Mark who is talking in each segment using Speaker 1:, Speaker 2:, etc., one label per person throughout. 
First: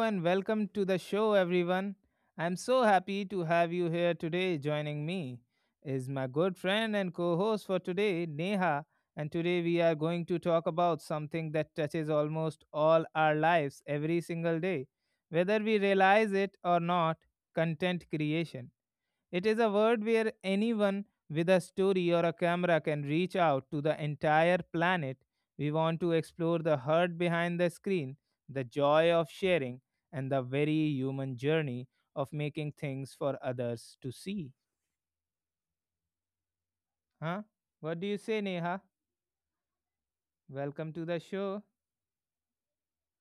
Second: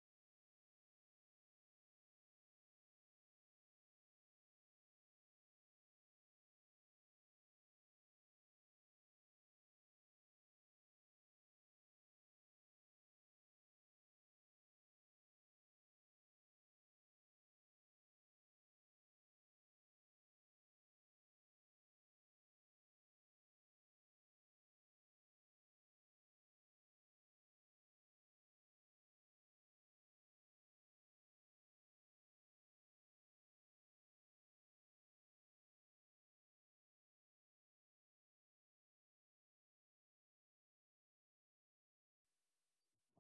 Speaker 1: and welcome to the show, everyone. I'm so happy to have you here today. Joining me is my good friend and co host for today, Neha. And today we are going to talk about something that touches almost all our lives every single day, whether we realize it or not, content creation. It is a world where anyone with a story or a camera can reach out to the entire planet. We want to explore the heart behind the screen, the joy of sharing, and the very human journey of making things for others to see. Huh? What do you say, Neha? Welcome to the show.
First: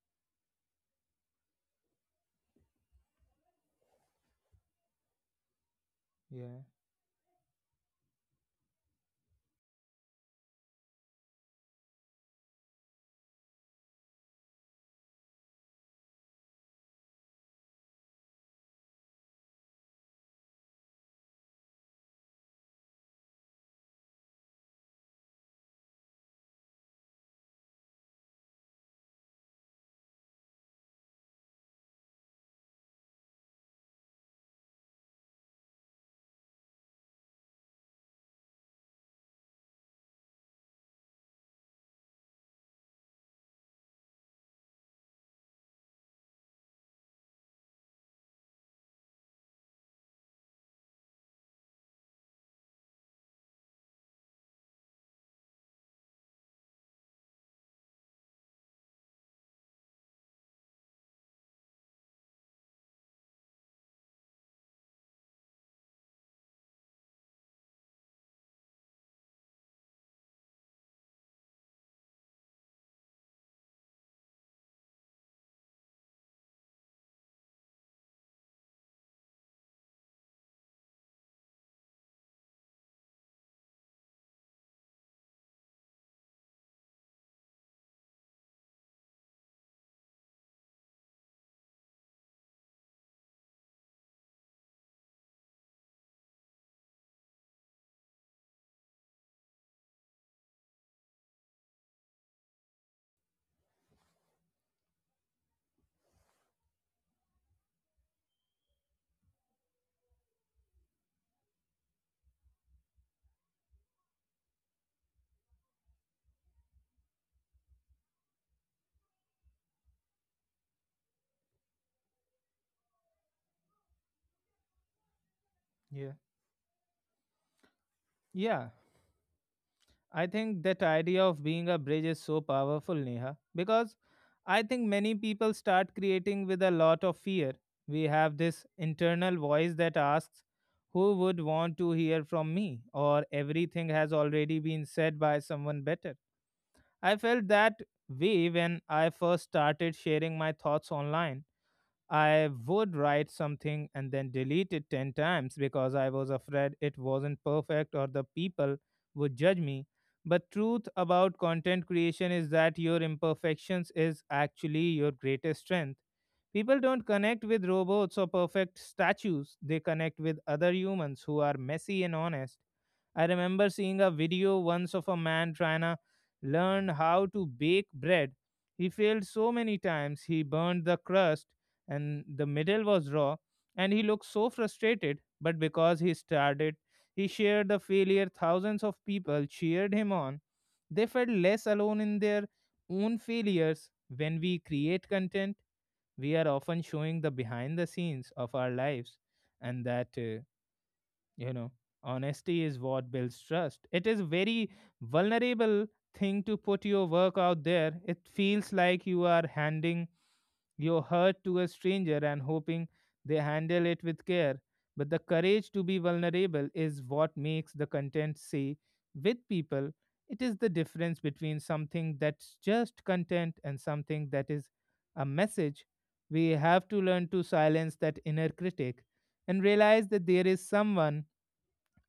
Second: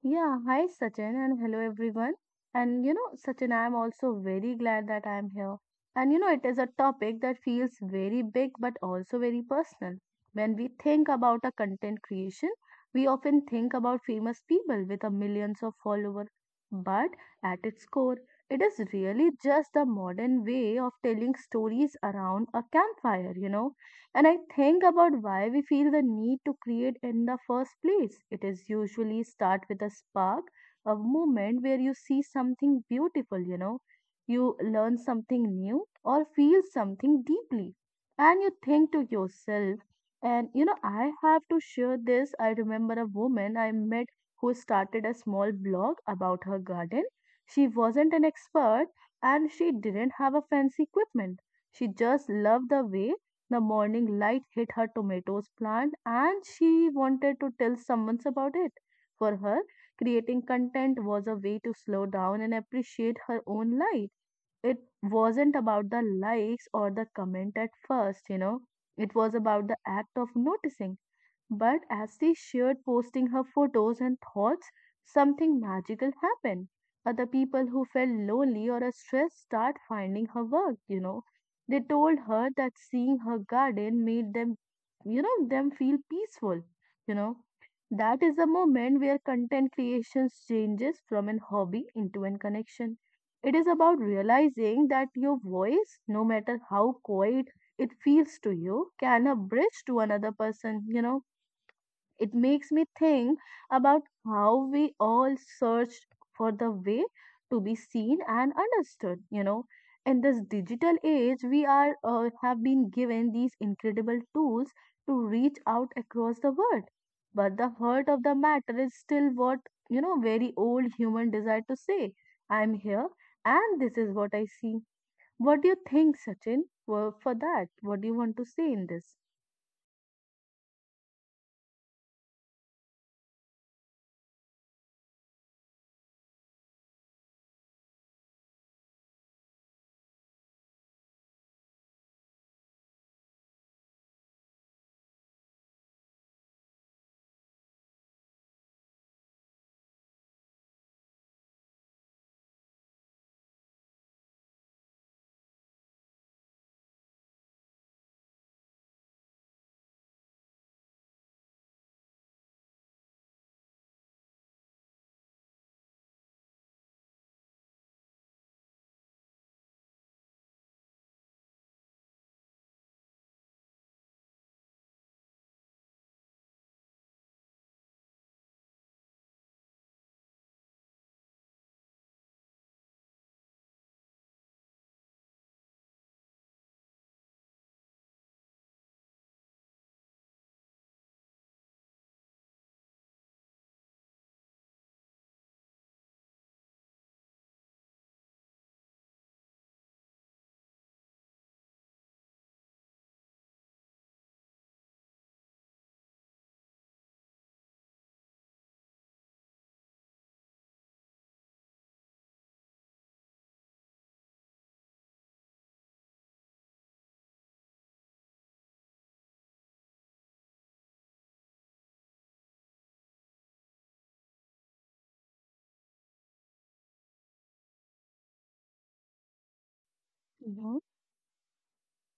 Speaker 2: Yeah, hi Sachin and hello everyone. Sachin, I am also very glad that I am here. It is a
Speaker 1: Yeah,
Speaker 2: topic that feels very big but also very personal. When we think about a content creation, we often think about famous people with a millions of followers. But at its core, it is really just the modern way of telling stories around a campfire, and I think about why we feel the need to create in the first place. It is usually start with a spark, a moment where you see something beautiful, you learn something new or feel something deeply. And you think to yourself, I have to share this. I remember a woman I met who started a small blog about her garden. She wasn't an expert and she didn't have a fancy equipment. She just loved the way the morning light hit her tomatoes plant and she wanted to tell someone about it. For her, creating content was a way to slow down and appreciate her own life. It wasn't about the likes or the comment at first. It was about the act of noticing, but as they shared posting her photos and thoughts, something magical happened. Other people who felt lonely or stressed start finding her work. They told her that seeing her garden made them feel peaceful, you know. That is the moment where content creation changes from an hobby into a connection. It is about realizing that your voice, no matter how quiet it feels to you, can a bridge to another person. It makes me think about how we all searched for the way to be seen and understood. In this digital age, we are have been given these incredible tools to reach out across the world. But the heart of the matter is still what, very old human desire to say, I'm here and this is what I see. What do you think,
Speaker 1: yeah,
Speaker 2: Sachin, for that? What do you want to say
Speaker 1: yeah.
Speaker 2: in this?
Speaker 1: I think that idea of being a bridge is so powerful, Neha, because I think many people start creating with a lot of fear. We have this internal voice that asks, who would want to hear from me? Or everything has already been said by someone better. I felt that way when I first started sharing my thoughts online. I would write something and then delete it 10 times because I was afraid it wasn't perfect or the people would judge me. But truth about content creation is that your imperfections is actually your greatest strength. People don't connect with robots or perfect statues. They connect with other humans who are messy and honest. I remember seeing a video once of a man trying to learn how to bake bread. He failed so many times, he burned the crust and the middle was raw, and he looked so frustrated. But because he started, he shared the failure. Thousands of people cheered him on. They felt less alone in their own failures. When we create content, we are often showing the behind the scenes of our lives, and that you know honesty is what builds trust. It is very vulnerable thing to put your work out there. It feels like you are handing your hurt to a stranger and hoping they handle it with care. But the courage to be vulnerable is what makes the content say with people. It is the difference between something that's just content and something that is a message. We have to learn to silence that inner critic and realize that there is
Speaker 2: Mm-hmm.
Speaker 1: someone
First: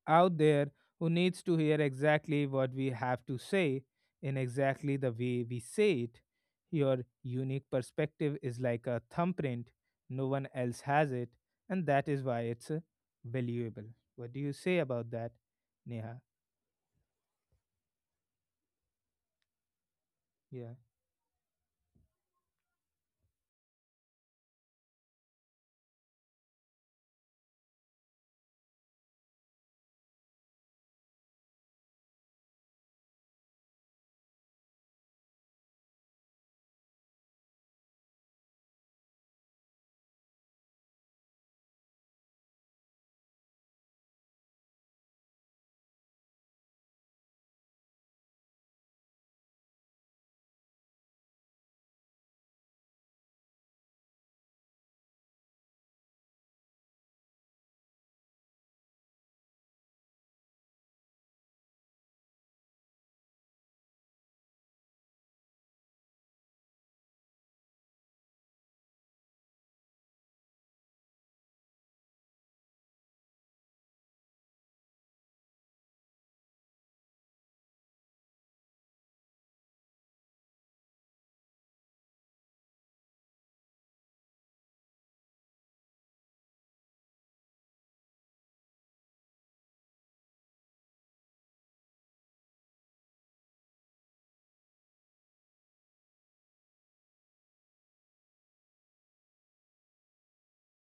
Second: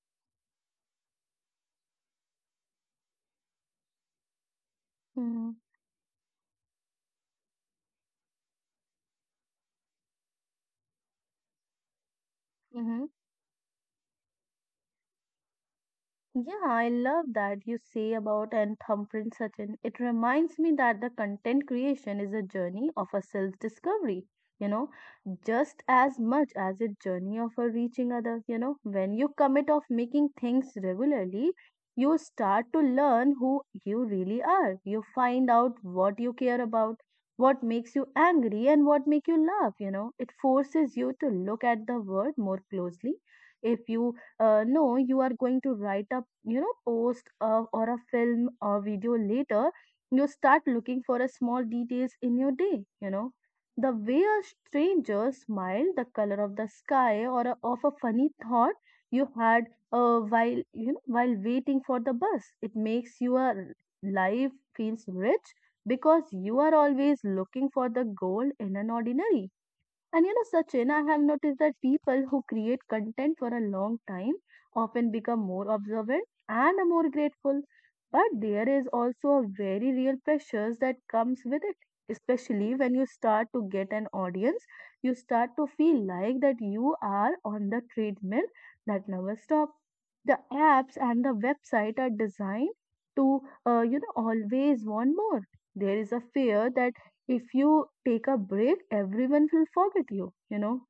Speaker 1: out there who needs to hear exactly what we have to say in exactly the way
Speaker 2: Mm-hmm.
Speaker 1: we say it. Your unique perspective is like a thumbprint, no one else has it, and that is why it's valuable. What do you say about that, Neha?
Speaker 2: Yeah, I love that you say about and thumbprint Sachin. It reminds me
Speaker 1: Yeah,
Speaker 2: that the content creation is a journey of a self-discovery, you know, just as much as a journey of a reaching other, when you commit of making things regularly, you start to learn who you really are. You find out what you care about, what makes you angry and what make you laugh. It forces you to look at the world more closely. If you no, you are going to write a post or a film or video later, you start looking for a small details in your day. The way a stranger smiled, the color of the sky, or of a funny thought you had while while waiting for the bus, it makes your life feels rich because you are always looking for the gold in an ordinary. Sachin, I have noticed that people who create content for a long time often become more observant and are more grateful. But there is also a very real pressures that comes with it, especially when you start to get an audience. You start to feel like that you are on the treadmill that never stops. The apps and the website are designed to always want more. There is a fear that if you take a break, everyone will forget you, you know.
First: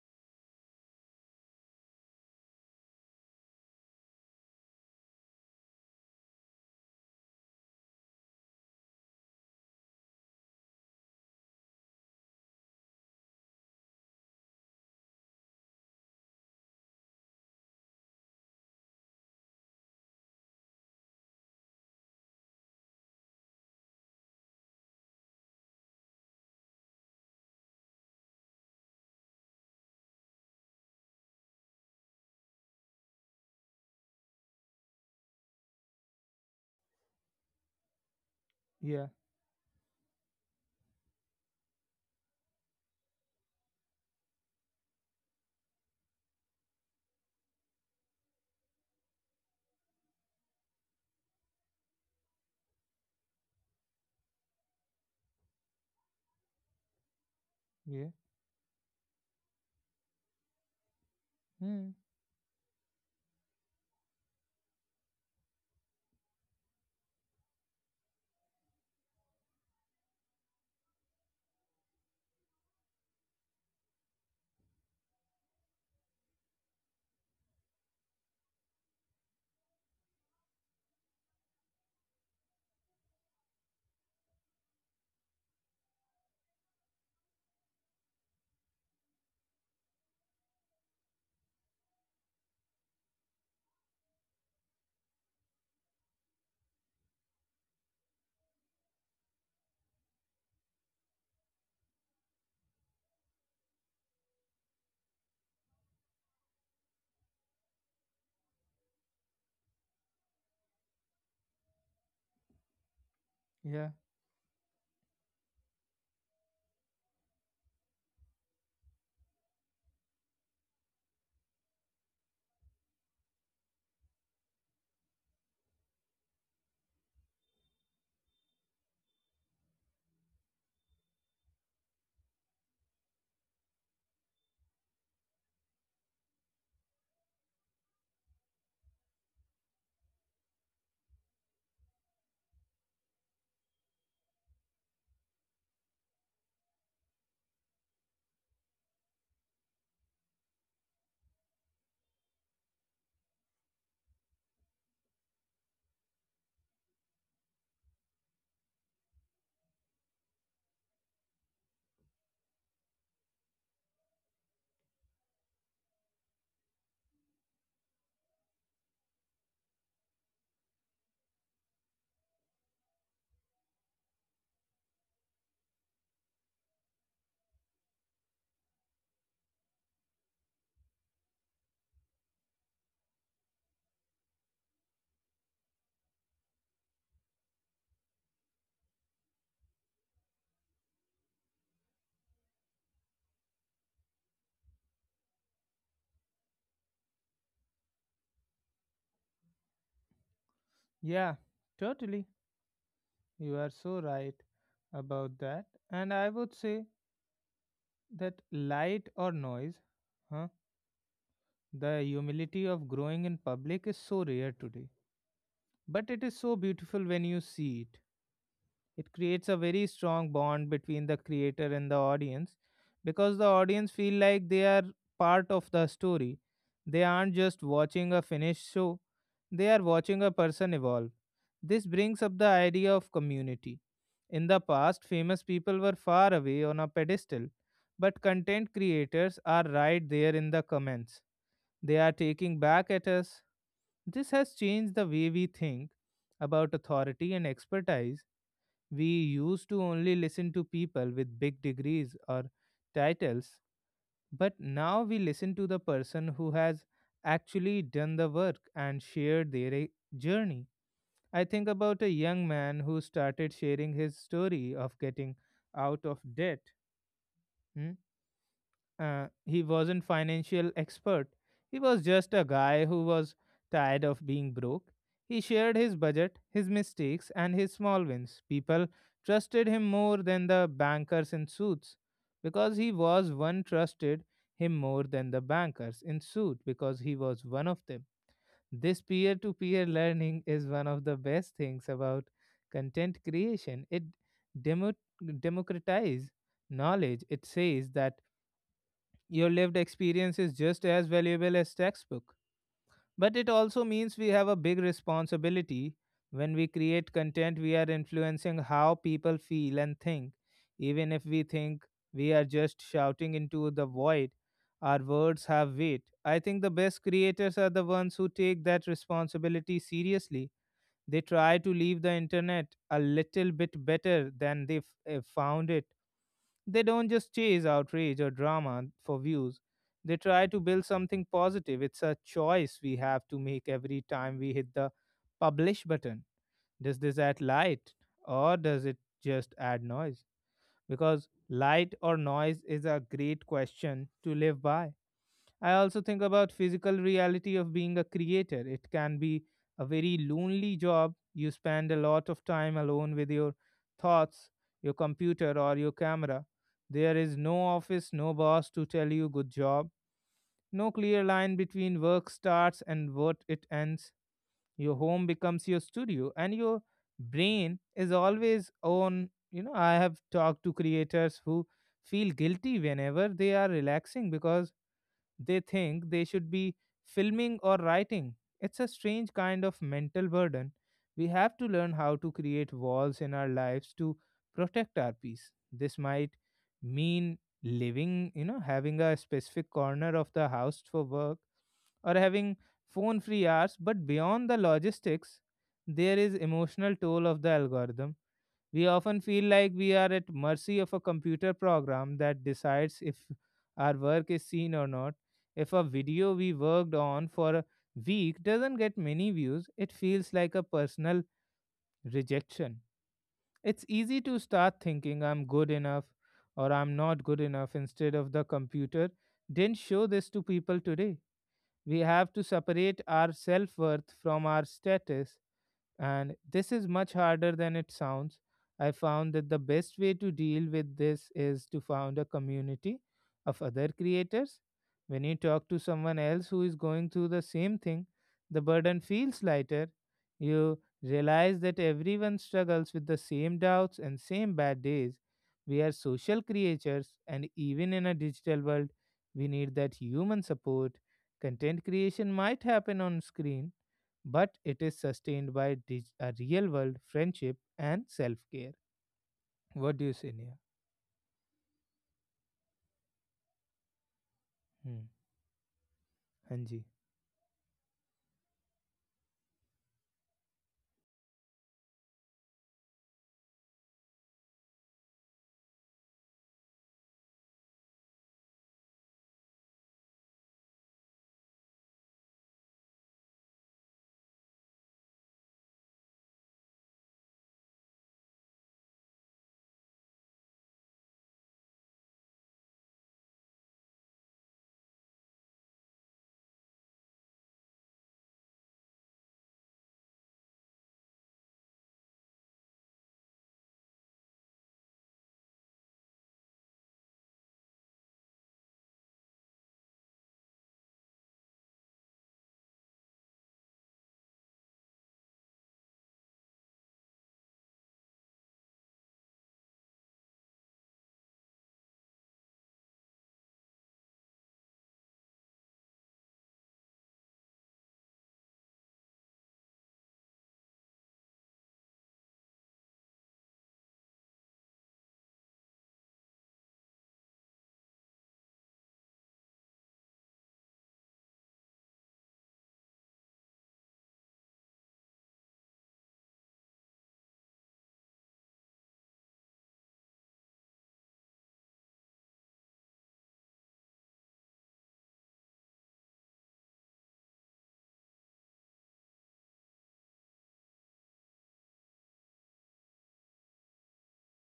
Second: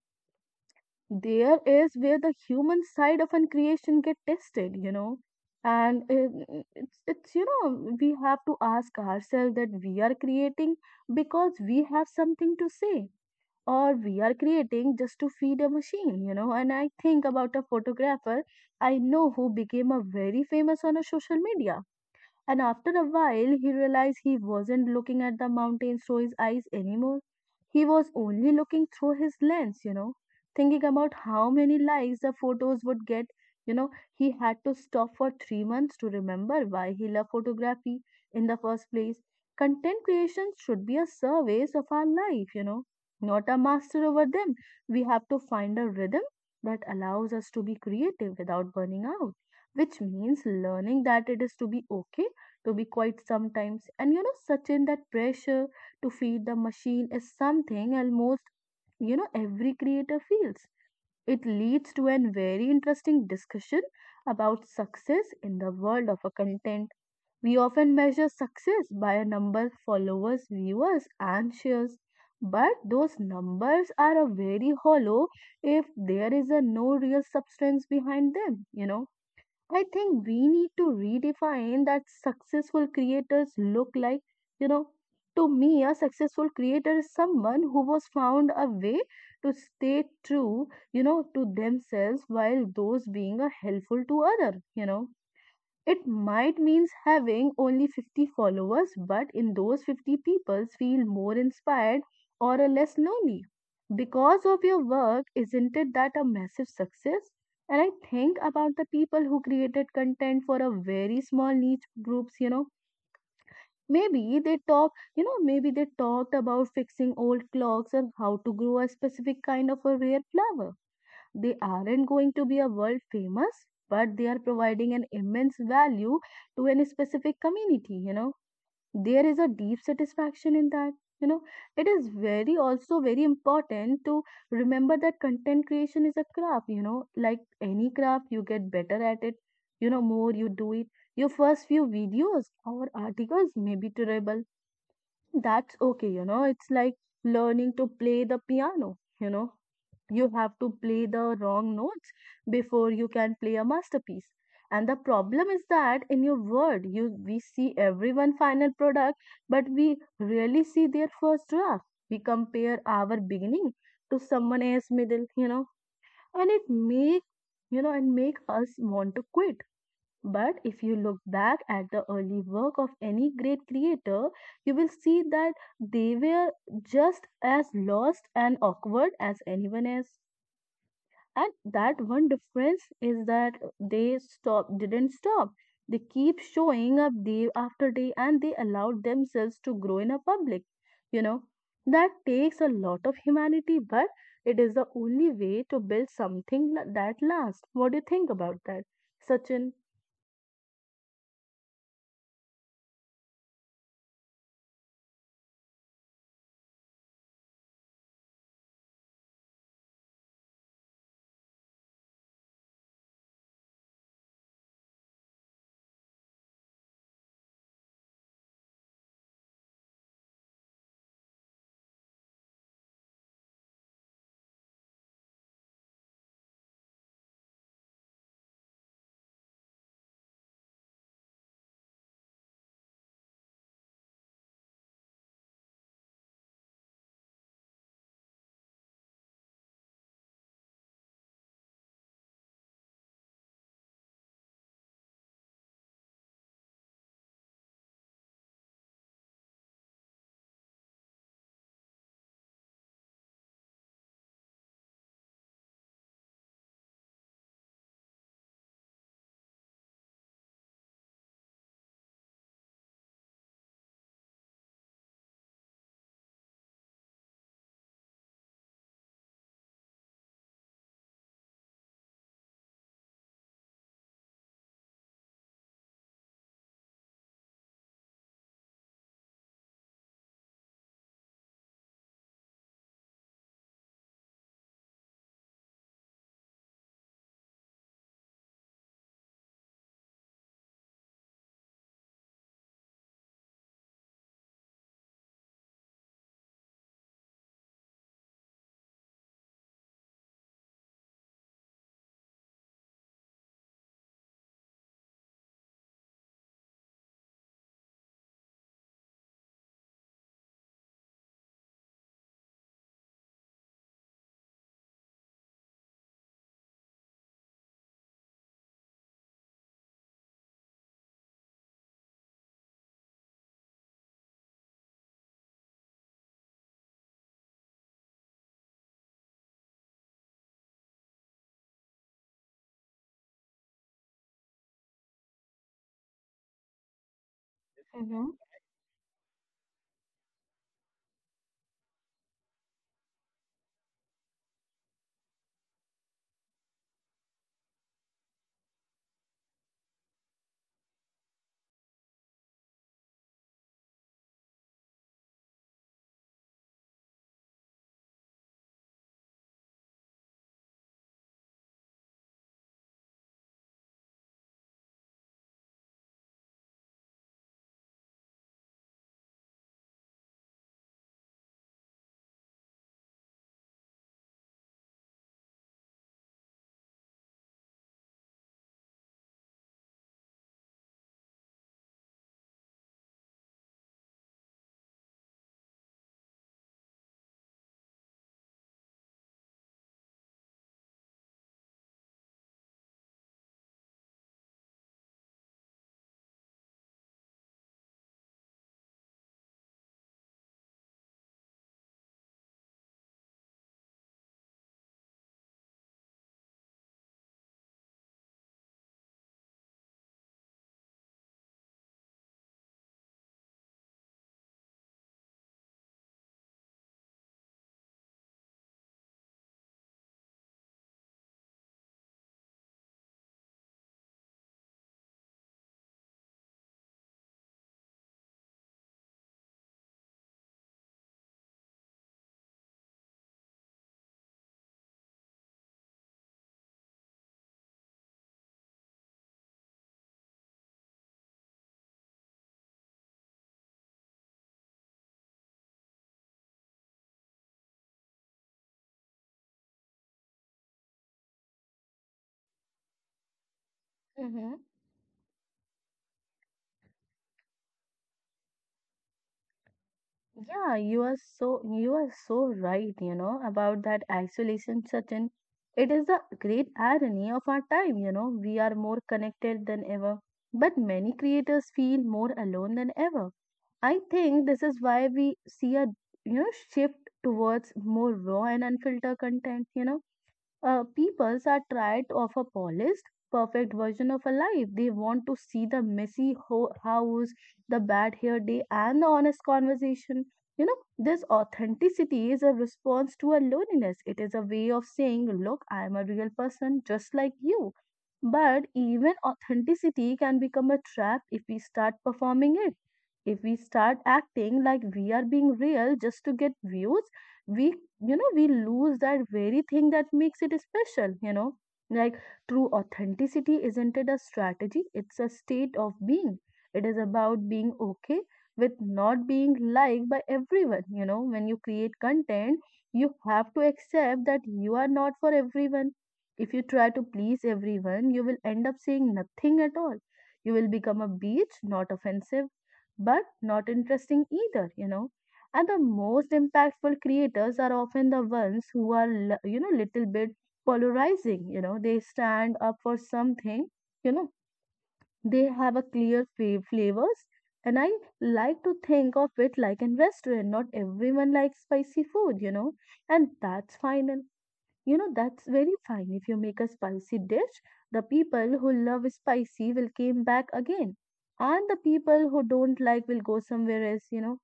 Speaker 2: There is where the human side of an creation get tested. And it's, you know, we have to ask ourselves that we are creating because we have something to say, or we are creating just to feed a machine. And I think about a photographer I know who became a very famous on a social media, and after a while he realized he wasn't looking at the mountains through his eyes anymore. He was only looking through his lens, thinking about how many likes the photos would get. You know, he had to stop for 3 months to remember why he loved photography in the first
Speaker 1: yeah,
Speaker 2: place. Content creation should be a service of our life, not a master over them. We have to find a rhythm that allows us to be creative without burning out, which means learning that it is to be okay to be quiet sometimes. Sachin, that pressure to feed the machine is something
Speaker 1: yeah.
Speaker 2: almost, every creator feels. It leads
Speaker 1: Hmm.
Speaker 2: to a very interesting discussion about success in the world of a content. We often measure success by a number of followers, viewers, and shares, but those numbers are a very hollow if there is a no real substance behind them. I think we need to redefine that successful creators look like. You know, to me, a successful creator is someone who was found a way to stay true, to themselves while those being a helpful to other. It might means having only 50 followers, but in those 50 people feel more inspired or a less lonely because of your work. Isn't it that a massive success? And I think about the people who created content for a very small niche groups.
Speaker 1: Yeah,
Speaker 2: Maybe they talk, maybe they talked about fixing old clocks or how to grow a specific kind of a rare flower. They aren't going to be a world famous, but they are providing an immense value to any specific community. There is a deep satisfaction in that. You know, it is very also very important to remember that content creation is a craft, like any craft, you get better at it, more you do it. Your first few videos or articles may be terrible. That's okay, it's like learning to play the piano, you have to play the wrong notes before you can play a masterpiece. And the problem is that in your world, you we see everyone final product, but we rarely see their first draft. We compare our beginning to someone else middle, and it make you know and make us want to quit. But if you look back at the early work of any great creator, you will see that they were just as lost and awkward as anyone else. And that one difference is that they stop didn't stop. They keep showing up day after day, and they allowed themselves to grow in a public you know that takes a lot of humanity, but it is the only way to build something that lasts. What do you think about that, Sachin?
Speaker 1: yeah, totally. You are so right about that. And I would say that, light or noise, huh? The humility of growing in public is so rare today, but it is so beautiful when you see it. It creates a very strong bond between the creator and the audience because the audience feel like they are part of the story. They aren't just watching a finished show, they are watching a person evolve. This brings up the idea of community. In the past, famous people were far away on a pedestal, but content creators are right there in the comments. They are taking back at us. This has changed the way we think about authority and expertise. We used to only listen to people with big degrees or titles, but now we listen to the person who has actually done the work and shared their journey. I think about a young man who started sharing his story of getting out of debt. Hmm? He wasn't financial expert. He was just a guy who was tired of being broke. He shared his budget, his mistakes, and his small wins. People trusted him more than the bankers in suits because he was one, trusted him more than the bankers in suit because he was one of them. This peer to peer learning is one of the best things about content creation. It demo- democratizes knowledge. It says that your lived experience is just as valuable as textbook. But it also means we have a big responsibility. When we create content, we are influencing how people feel and think. Even if we think we are just shouting into the void, our words have weight. I think the best creators are the ones who take that responsibility seriously. They try to leave the internet a little bit better than they found it. They don't just chase outrage or drama for views. They try to build something positive. It's a choice we have to make every time we hit the publish button. Does this add light,
Speaker 2: Mm-hmm.
Speaker 1: or does it just add noise? Because light or noise is a great question to live by. I also think about physical reality of being a creator. It can be a very lonely job. You spend a lot of time alone with your thoughts, your computer or your camera. There is no office, no boss to tell you good job, no clear line between work starts and what it ends. Your home becomes your studio and your brain is always on. I have talked to creators who feel guilty whenever they are relaxing because they think they should be filming or writing. It's a strange kind of mental burden. We have to learn how to create walls in our lives to protect our peace. This might mean having a specific corner of the house for work or having phone free hours. But beyond the logistics, there is emotional toll of the algorithm. We often feel like we are at mercy of a computer program that decides if our work is seen or not. If a video we worked on for a week doesn't get many views, it feels like a personal rejection. It's easy to start thinking I'm good enough or I'm not good enough, instead of the computer didn't show this to people today. We have to separate our self worth from our status, and this is much harder than it sounds. I found that the best way to deal with this is to found a community of other creators. When you talk to someone else who is going through the same thing, the burden feels lighter. You realize that everyone struggles with the same doubts and same bad days. We are social creatures, and even in a digital world, we need that human support. Content creation might happen on screen, but
Speaker 2: Mm-hmm.
Speaker 1: it is sustained by a real world friendship and self care. What do you say, Nia?
Speaker 2: Yeah, you are so right, about that isolation
Speaker 1: Hmm.
Speaker 2: certain. It is the great
Speaker 1: Hanji.
Speaker 2: irony of our time, We are more connected than ever, but many creators feel more alone than ever. I think this is why we see a shift towards more raw and unfiltered content. Peoples are tired of a polished, perfect version of a life. They want to see the messy house, the bad hair day, and the honest conversation. This authenticity is a response to a loneliness. It is a way of saying, look, I am a real person just like you. But even authenticity can become a trap if we start performing it. If we start acting like we are being real just to get views, we you know we lose that very thing that makes it special. Like, true authenticity isn't it a strategy, it's a state of being. It is about being okay with not being liked by everyone, when you create content you have to accept that you are not for everyone. If you try to please everyone, you will end up saying nothing at all. You will become a beach, not offensive but not interesting either, and the most impactful creators are often the ones who are little bit polarizing. They stand up for something you know they have a clear flavors. And I like to think of it like in restaurant, not everyone likes spicy food, and that's fine. And that's very fine. If you make a spicy dish, the people who love spicy will come back again, and the people who don't like will go somewhere else,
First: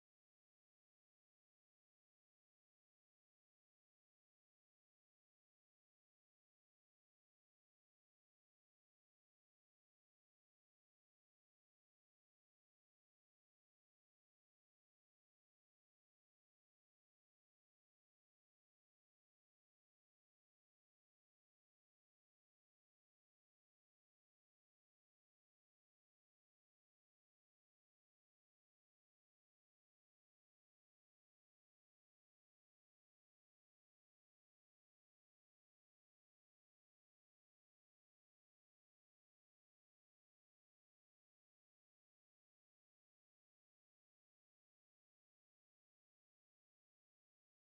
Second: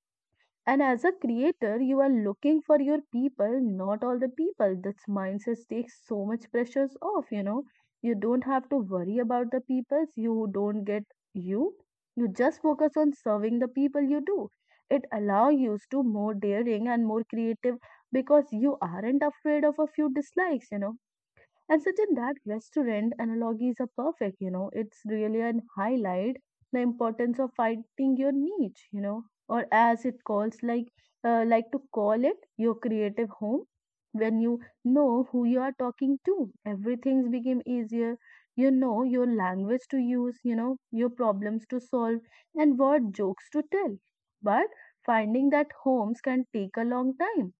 Speaker 2: and as a creator, you are looking for your people, not all the people. This mindset takes so much pressures off, you know. You don't have to worry about the peoples you don't get you. You just focus on serving the people you do. It allows you to more daring and more creative because you aren't afraid of a few dislikes, you know and certain that restaurant analogies are perfect, you know, it's really an highlight the importance of finding your niche, you know, or as it calls like to call it your creative home. When you know who you are talking to, everything's became easier. You know your language to use, you know, your problems to solve and what jokes to tell. But finding that homes can take a long time.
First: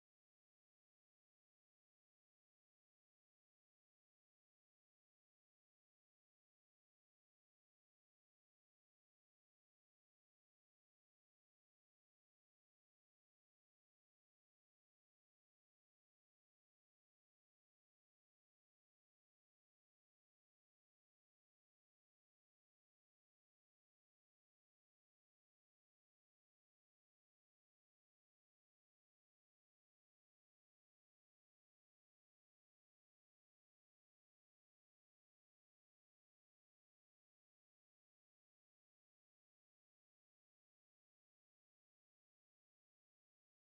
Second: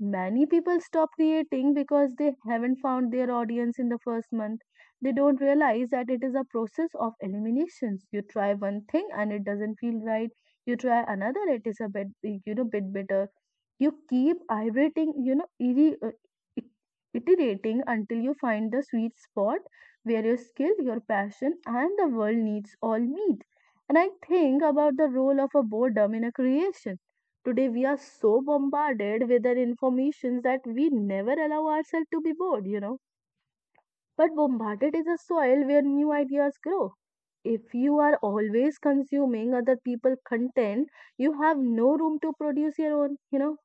Speaker 2: Many people stop creating because they haven't found their audience in the first month. They don't realize that it is a process of eliminations. You try one thing and it doesn't feel right. You try another, it is a bit, you know, bit better. You keep iterating, you know, it- iterating until you find the sweet spot where your skill, your passion, and the world needs all meet. And I think about the role of a boredom in a creation. Today we are so bombarded with an information that we never allow ourselves to be bored, you know. But bombarded is a soil where new ideas grow. If you are always consuming other people's content, you have no room to produce your own, you know.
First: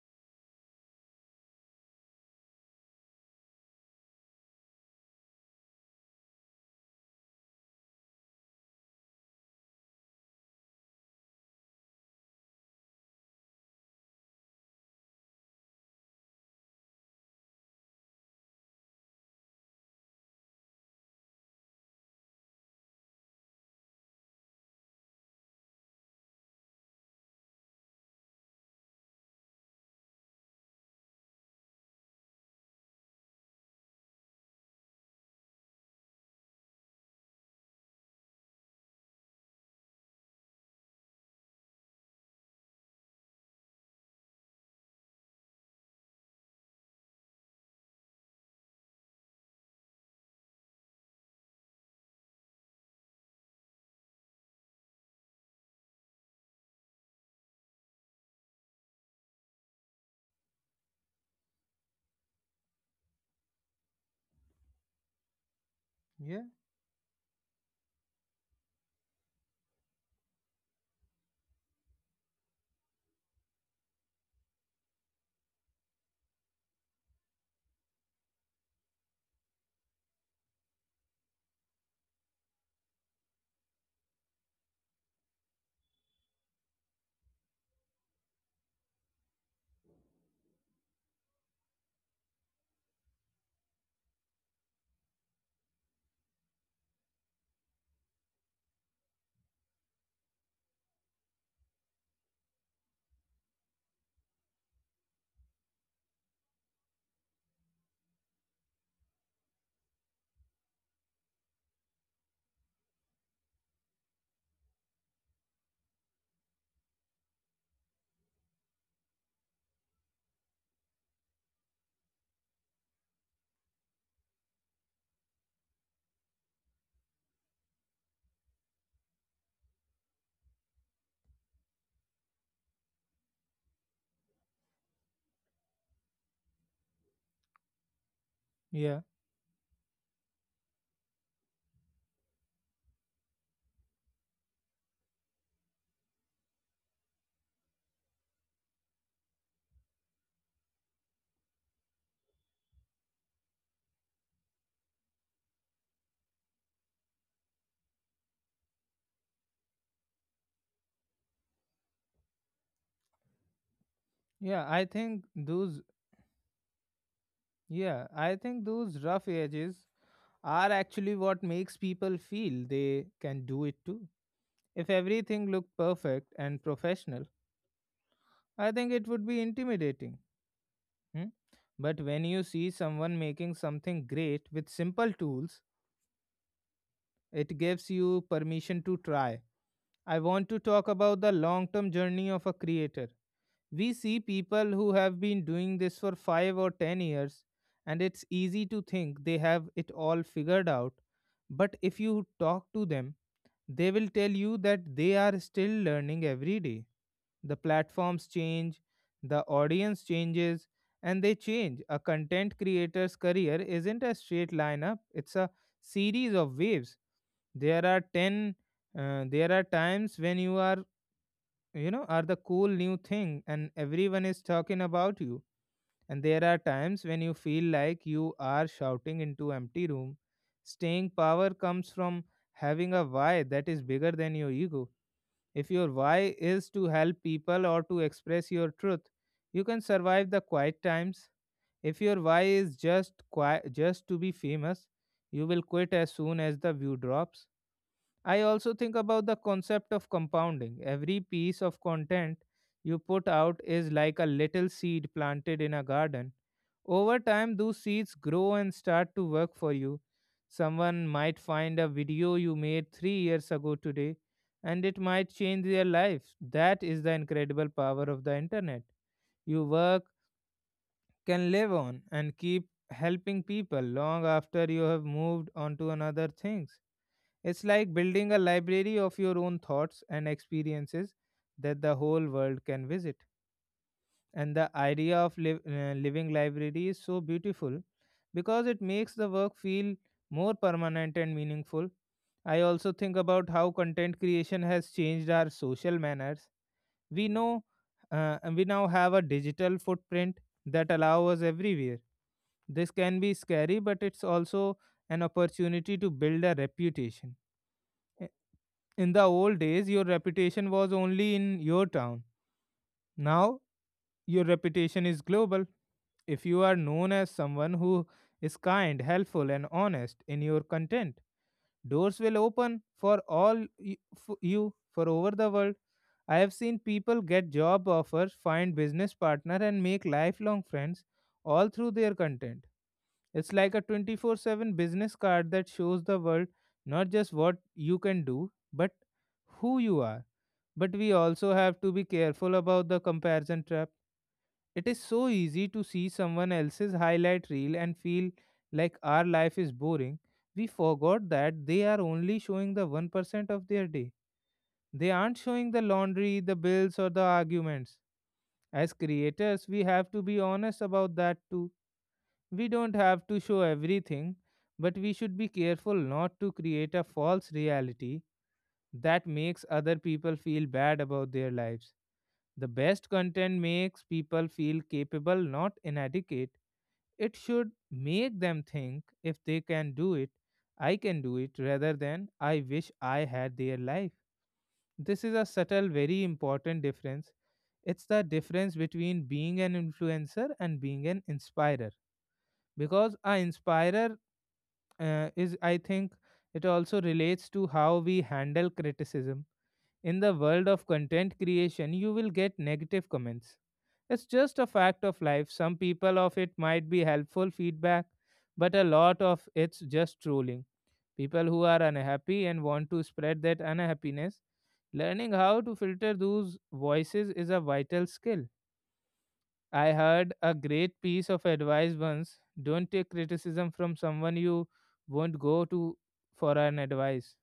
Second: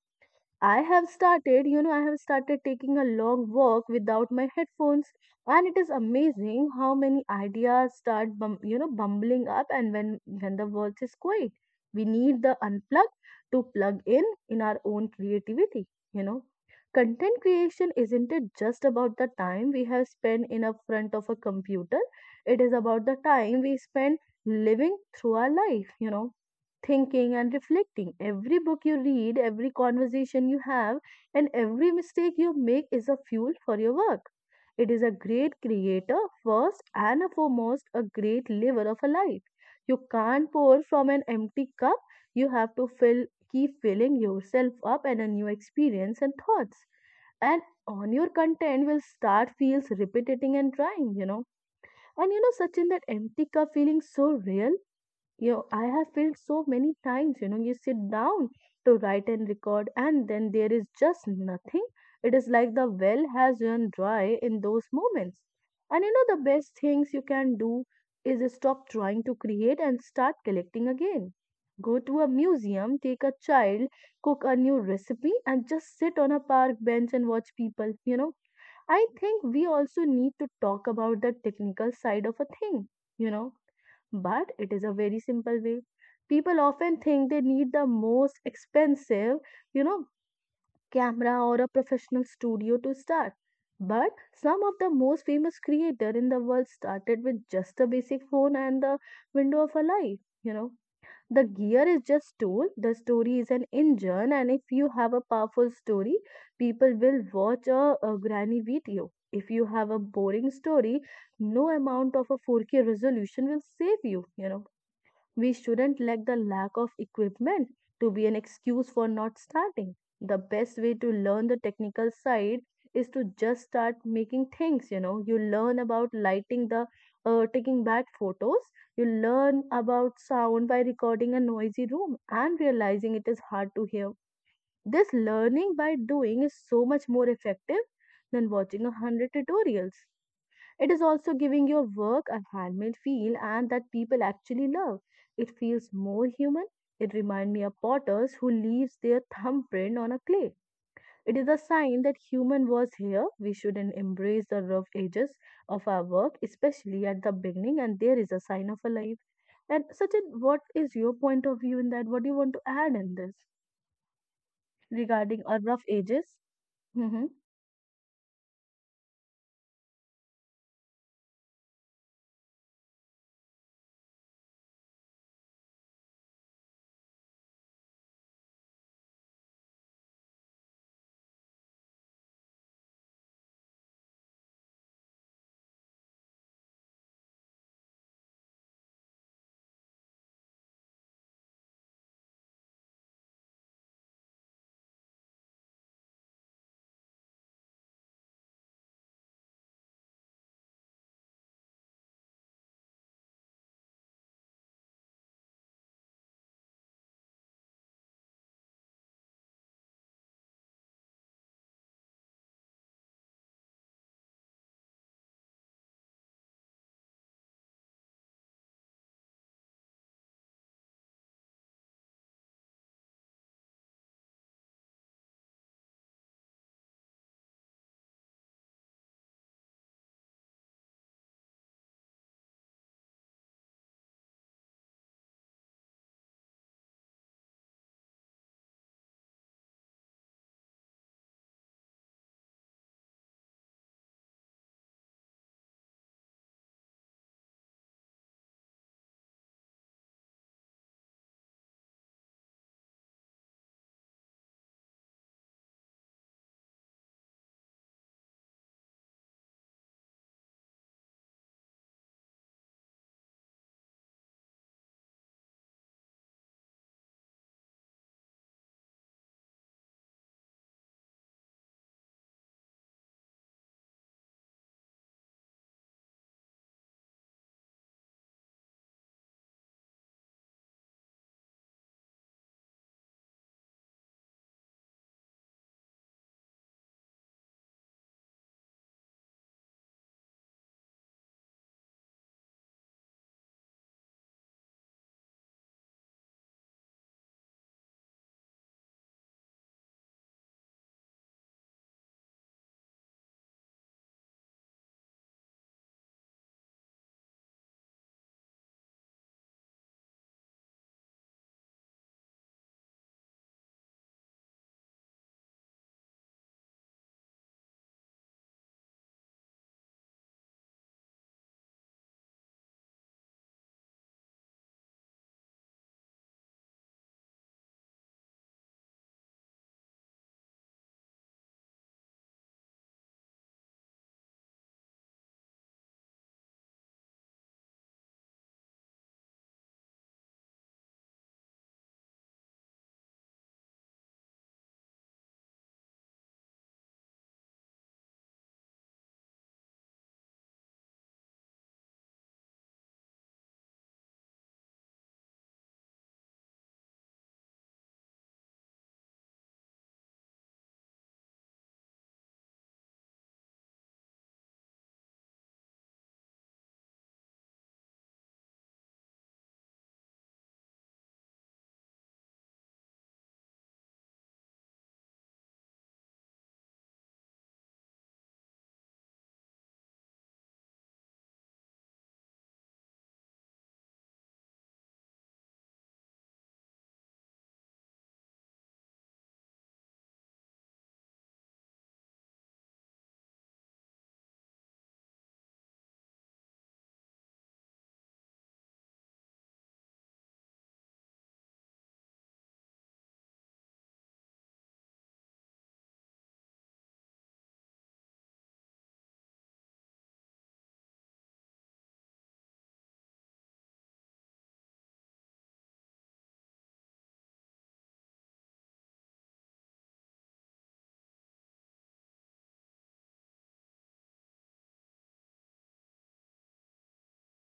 Speaker 2: I have started taking a long walk without my headphones, and it is amazing how many ideas start, bumbling up. And when the world is quiet, we need the unplug to plug in our own creativity. You know, content creation isn't it just about the time we have spent in a front of a computer? It is about the time we spend living through our life. You know, thinking and reflecting. Every book you read, every conversation you have, and every mistake you make is a fuel for your work. It is a great creator, first and foremost, a great liver of a life. You can't pour from an empty cup. You have to fill, keep filling yourself up and a new experience and thoughts and on your content will start feels repetitive and drying, you know. And you know such in that empty cup feeling so real, you know, I have felt so many times, you know, you sit down to write and record, and then there is just nothing. It is like the well has run dry in those moments. And you know,
Speaker 1: Yeah,
Speaker 2: the best things you can do is stop trying to create and start collecting again. Go to a museum, take a child, cook a new recipe, and just sit on a park bench and watch people, you know, I think we also need to talk about the technical side of a thing, you know, but it is a very simple way. People often think they need the most expensive, you know, camera or a professional studio to start. But some of the most famous creator in the world started with just a basic phone and the window of a life, you know. The gear is just tool, the story is an engine, and if you have a powerful story, people will watch a granny video. If you have a boring story, no amount of a 4K resolution will save you, you know. We shouldn't let the lack of equipment to be an excuse for not starting. The best way to learn the technical side is to just start making things, you know. You learn about lighting the taking bad photos. You learn about sound by recording a noisy room and realizing it is hard to hear. This learning by doing is so much more effective than watching a
Speaker 1: yeah,
Speaker 2: hundred tutorials. It is also giving your work a handmade feel and that people actually love. It feels more human. It reminds me of potters who leaves their thumbprint on a clay. It is a sign that human was here. We should not embrace the rough edges of our work, especially at the beginning, and there is a sign of a life. And Sachin, what is your point of view in that? What do you want to add in this
Speaker 1: yeah.
Speaker 2: regarding our rough edges? Mm-hmm.
Speaker 1: Yeah, I think those rough edges are actually what makes people feel they can do it too. If everything looked perfect and professional, I think it would be intimidating. Hmm? But when you see someone making something great with simple tools, it gives you permission to try. I want to talk about the long term journey of a creator. We see people who have been doing this for 5 or 10 years, and it's easy to think they have it all figured out. But if you talk to them, they will tell you that they are still learning every day. The platforms change, the audience changes, and they change. A content creator's career isn't a straight line up, it's a series of waves. There are 10, there are times when you are you know are the cool new thing and everyone is talking about you, and there are times when you feel like you are shouting into empty room. Staying power comes from having a why that is bigger than your ego. If your why is to help people or to express your truth, you can survive the quiet times. If your why is just just to be famous, you will quit as soon as the view drops. I also think about the concept of compounding. Every piece of content you put out is like a little seed planted in a garden. Over time, those seeds grow and start to work for you. Someone might find a video you made 3 years ago today, and it might change their lives. That is the incredible power of the internet. Your work can live on and keep helping people long after you have moved on to another things. It's like building a library of your own thoughts and experiences that the whole world can visit. And the idea of living library is so beautiful because it makes the work feel more permanent and meaningful. I also think about how content creation has changed our social manners. We know we now have a digital footprint that allows us everywhere. This can be scary, but it's also an opportunity to build a reputation. In the old days, your reputation was only in your town. Now, your reputation is global. If you are known as someone who is kind, helpful, and honest in your content, doors will open for you for over the world. I have seen people get job offers, find business partner, and make lifelong friends all through their content. It's like a 24/7 business card that shows the world not just what you can do, but who you are. But we also have to be careful about the comparison trap. It is so easy to see someone else's highlight reel and feel like our life is boring. We forgot that they are only showing the 1% of their day. They aren't showing the laundry, the bills, or the arguments. As creators, we have to be honest about that too. We don't have to show everything, but we should be careful not to create a false reality that makes other people feel bad about their lives. The best content makes people feel capable, not inadequate. It should make them think if they can do it, I can do it, rather than I wish I had their life. This is a subtle, very important difference. It's the difference between being an influencer and being an inspirer. Because a inspirer is, I think, it also relates to how we handle criticism. In the world of content creation, you will get negative comments. It's just a fact of life. Some people of it might be helpful feedback, but a lot of it's just trolling. People who are unhappy and want to spread that unhappiness. Learning how to filter those voices is a vital skill. I heard a great piece of advice once: don't take criticism from someone you won't go to for an advice.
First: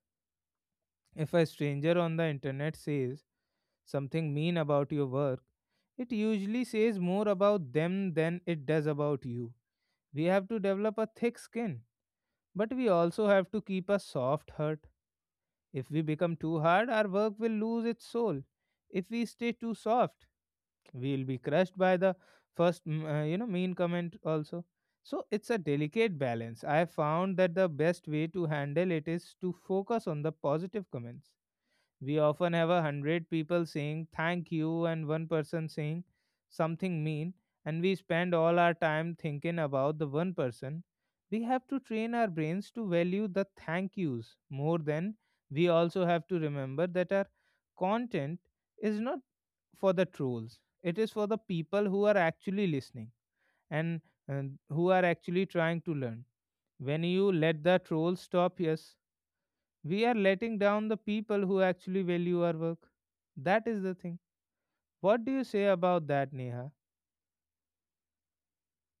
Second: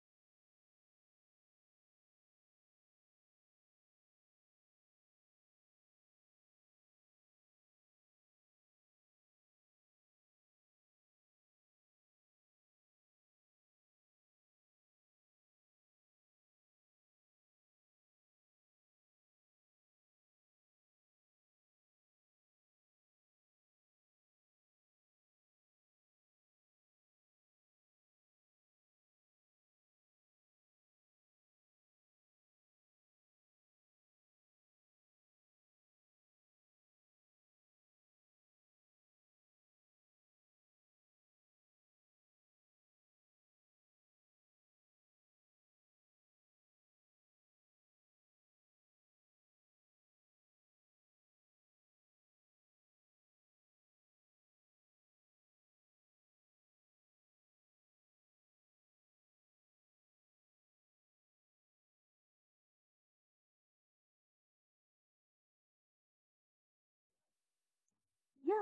Speaker 1: If a stranger on the internet says something mean about your work, it usually says more about them than it does about you. We have to develop a thick skin, but we also have to keep a soft heart. If we become too hard, our work will lose its soul. If we stay too soft, we'll be crushed by the first, mean comment also. So it's a delicate balance. I have found that the best way to handle it is to focus on the positive comments. We often have a hundred people saying thank you and one person saying something mean, and we spend all our time thinking about the one person. We have to train our brains to value the thank yous more than we also have to remember that our content is not for the trolls, it is for the people who are actually listening and, and who are actually trying to learn. When you let the trolls stop, yes, we are letting down the people who actually value our work. That is the thing. What do you say about that, Neha?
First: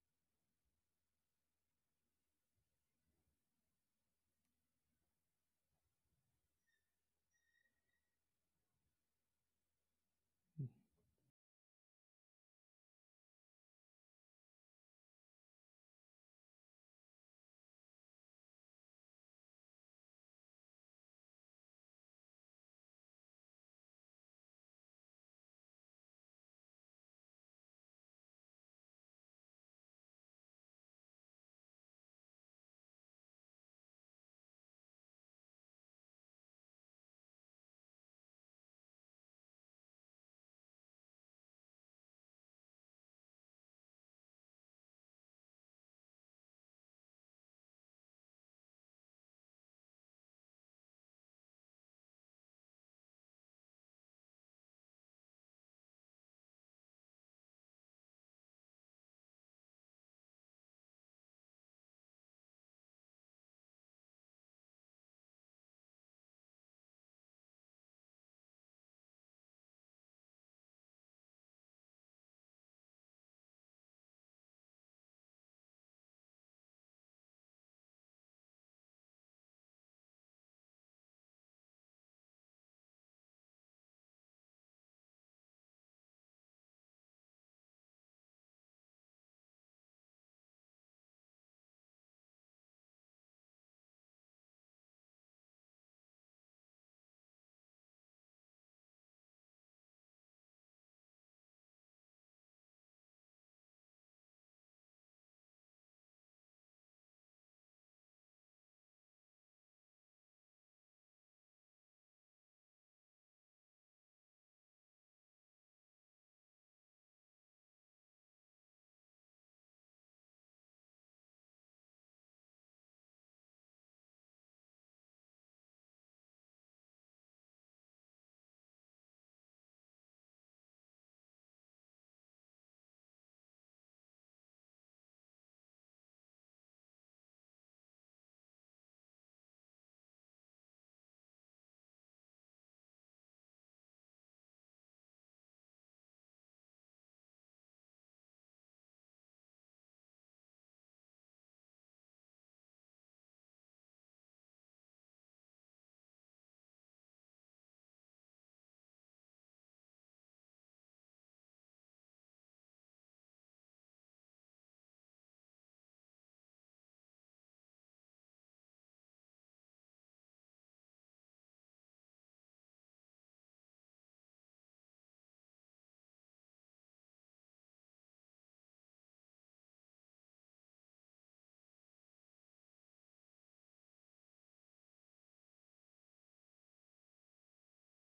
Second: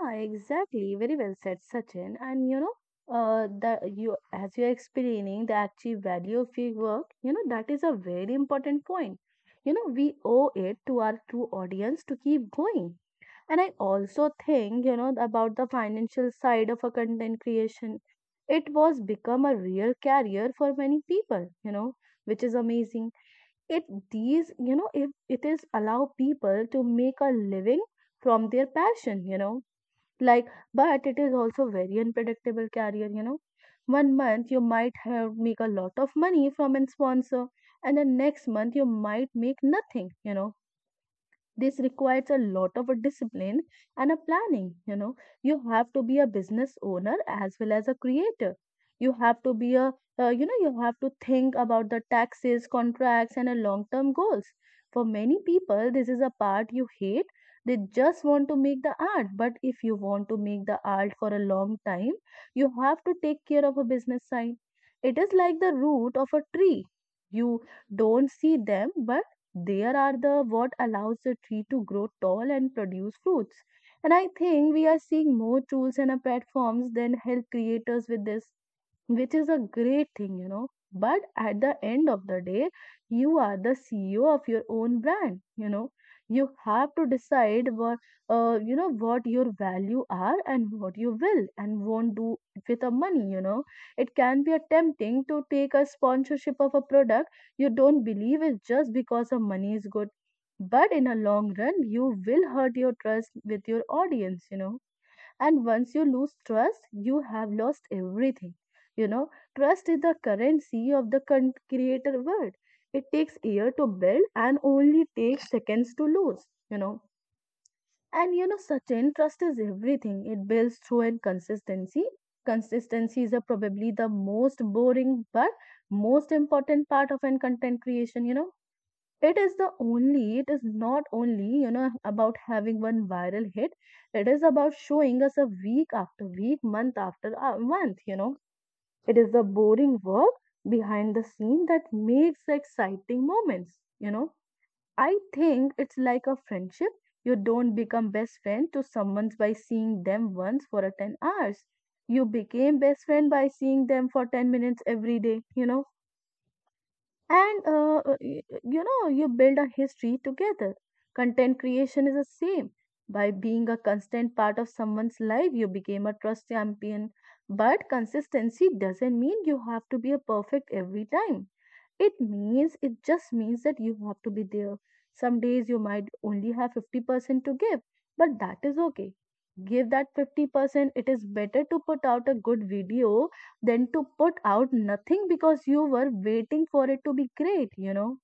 Speaker 2: Yeah, exactly. Very well said, Sachin. And you know, the you as you're explaining the actual value of your work, you know, that is a very important point. You know, we owe it to our true audience to keep going. And I also think, you know, about the financial side of a content creation. It was become a real career for many people, you know, which is amazing. It you know, if it is allow people to make a living from their passion, you know, like, but it is also very unpredictable career, you know. 1 month you might have make a lot of money from a sponsor, and the next month you might make nothing, you know. This requires a lot of a discipline and a planning, you know. You have to be a business owner as well as a creator. You have to be a you know, you have to think about the taxes contracts and a long term goals. For many people this is a part you hate. They just want to make the art, but if you want to make the art for a long time, you have to take care of a business sign. It is like the root of a tree. You don't see them, but there are the what allows the tree to grow tall and produce fruits. And I think we are seeing more tools and platforms than help creators with this, which is a great thing, you know. But at the end of the day, you are the CEO of your own brand, you know. You have to decide what, you know, what your value are and what you will and won't do with the money, you know. It can be a tempting to take a sponsorship of a product you don't believe is just because the money is good. But in a long run, you will hurt your trust with your audience, you know, and once you lose trust, you have lost everything. You know, trust is the currency of the creator world. It takes year to build and only takes seconds to lose, you know. And you know, Sachin, trust is everything. It builds through and consistency. Consistency is a probably the most boring but most important part of an content creation, you know, it is the only it is not only you know about having one viral hit, it is about showing us a week after week month after month, you know, it is the boring work behind the scene that makes the exciting moments, you know. I think it's like a friendship. You don't become best friend to someone by seeing them once for a 10 hours. You became best friend by seeing them for 10 minutes every day, you know. And you know you build a history together. Content creation is the same. By being a constant part of someone's life you became a trust champion. But consistency doesn't mean you have to be a perfect every time. It means it just means that you have to be there. Some days you might only have 50% to give, but that is okay. Give that 50%. It is better to put out a good video than to put out nothing because you were waiting for it to be great, you know.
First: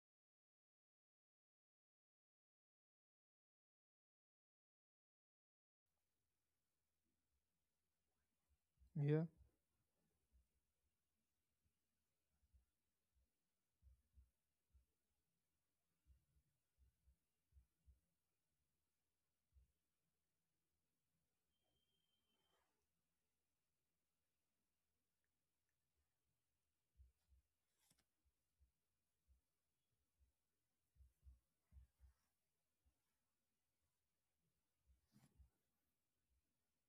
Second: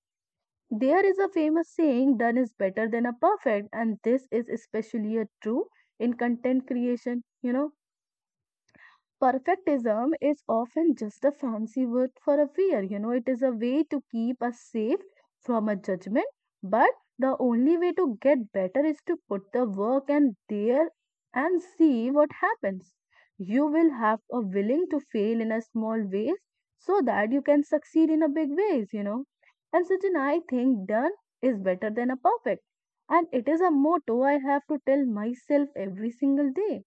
Speaker 2: There is a famous saying, done is better than a perfect, and this is especially a true in content creation, you know.
Speaker 1: Yeah,
Speaker 2: Perfectism is often just a fancy word for a fear, you know, it is a way to keep us safe from a judgment. But the only way to get better is to put the work and there and see what happens. You will have a willing to fail in a small ways so that you can succeed in a big ways, you know. And Sachin, I think done is better than a perfect. And it is a motto I have to tell myself every single day.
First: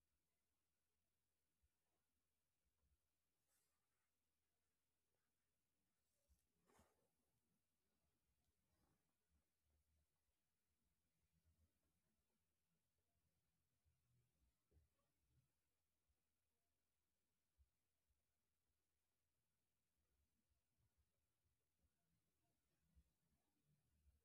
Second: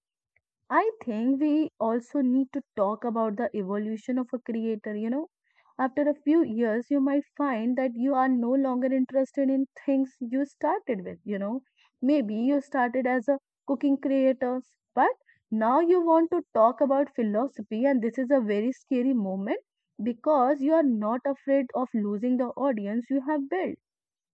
Speaker 2: I think we also need to talk about the evolution of a creator. You know, after a few years, you might find that you are no longer interested in things you started with. You know, maybe you started as a cooking creator, but now you want to talk about philosophy, and this is a very scary moment because you are not afraid of losing the audience you have built,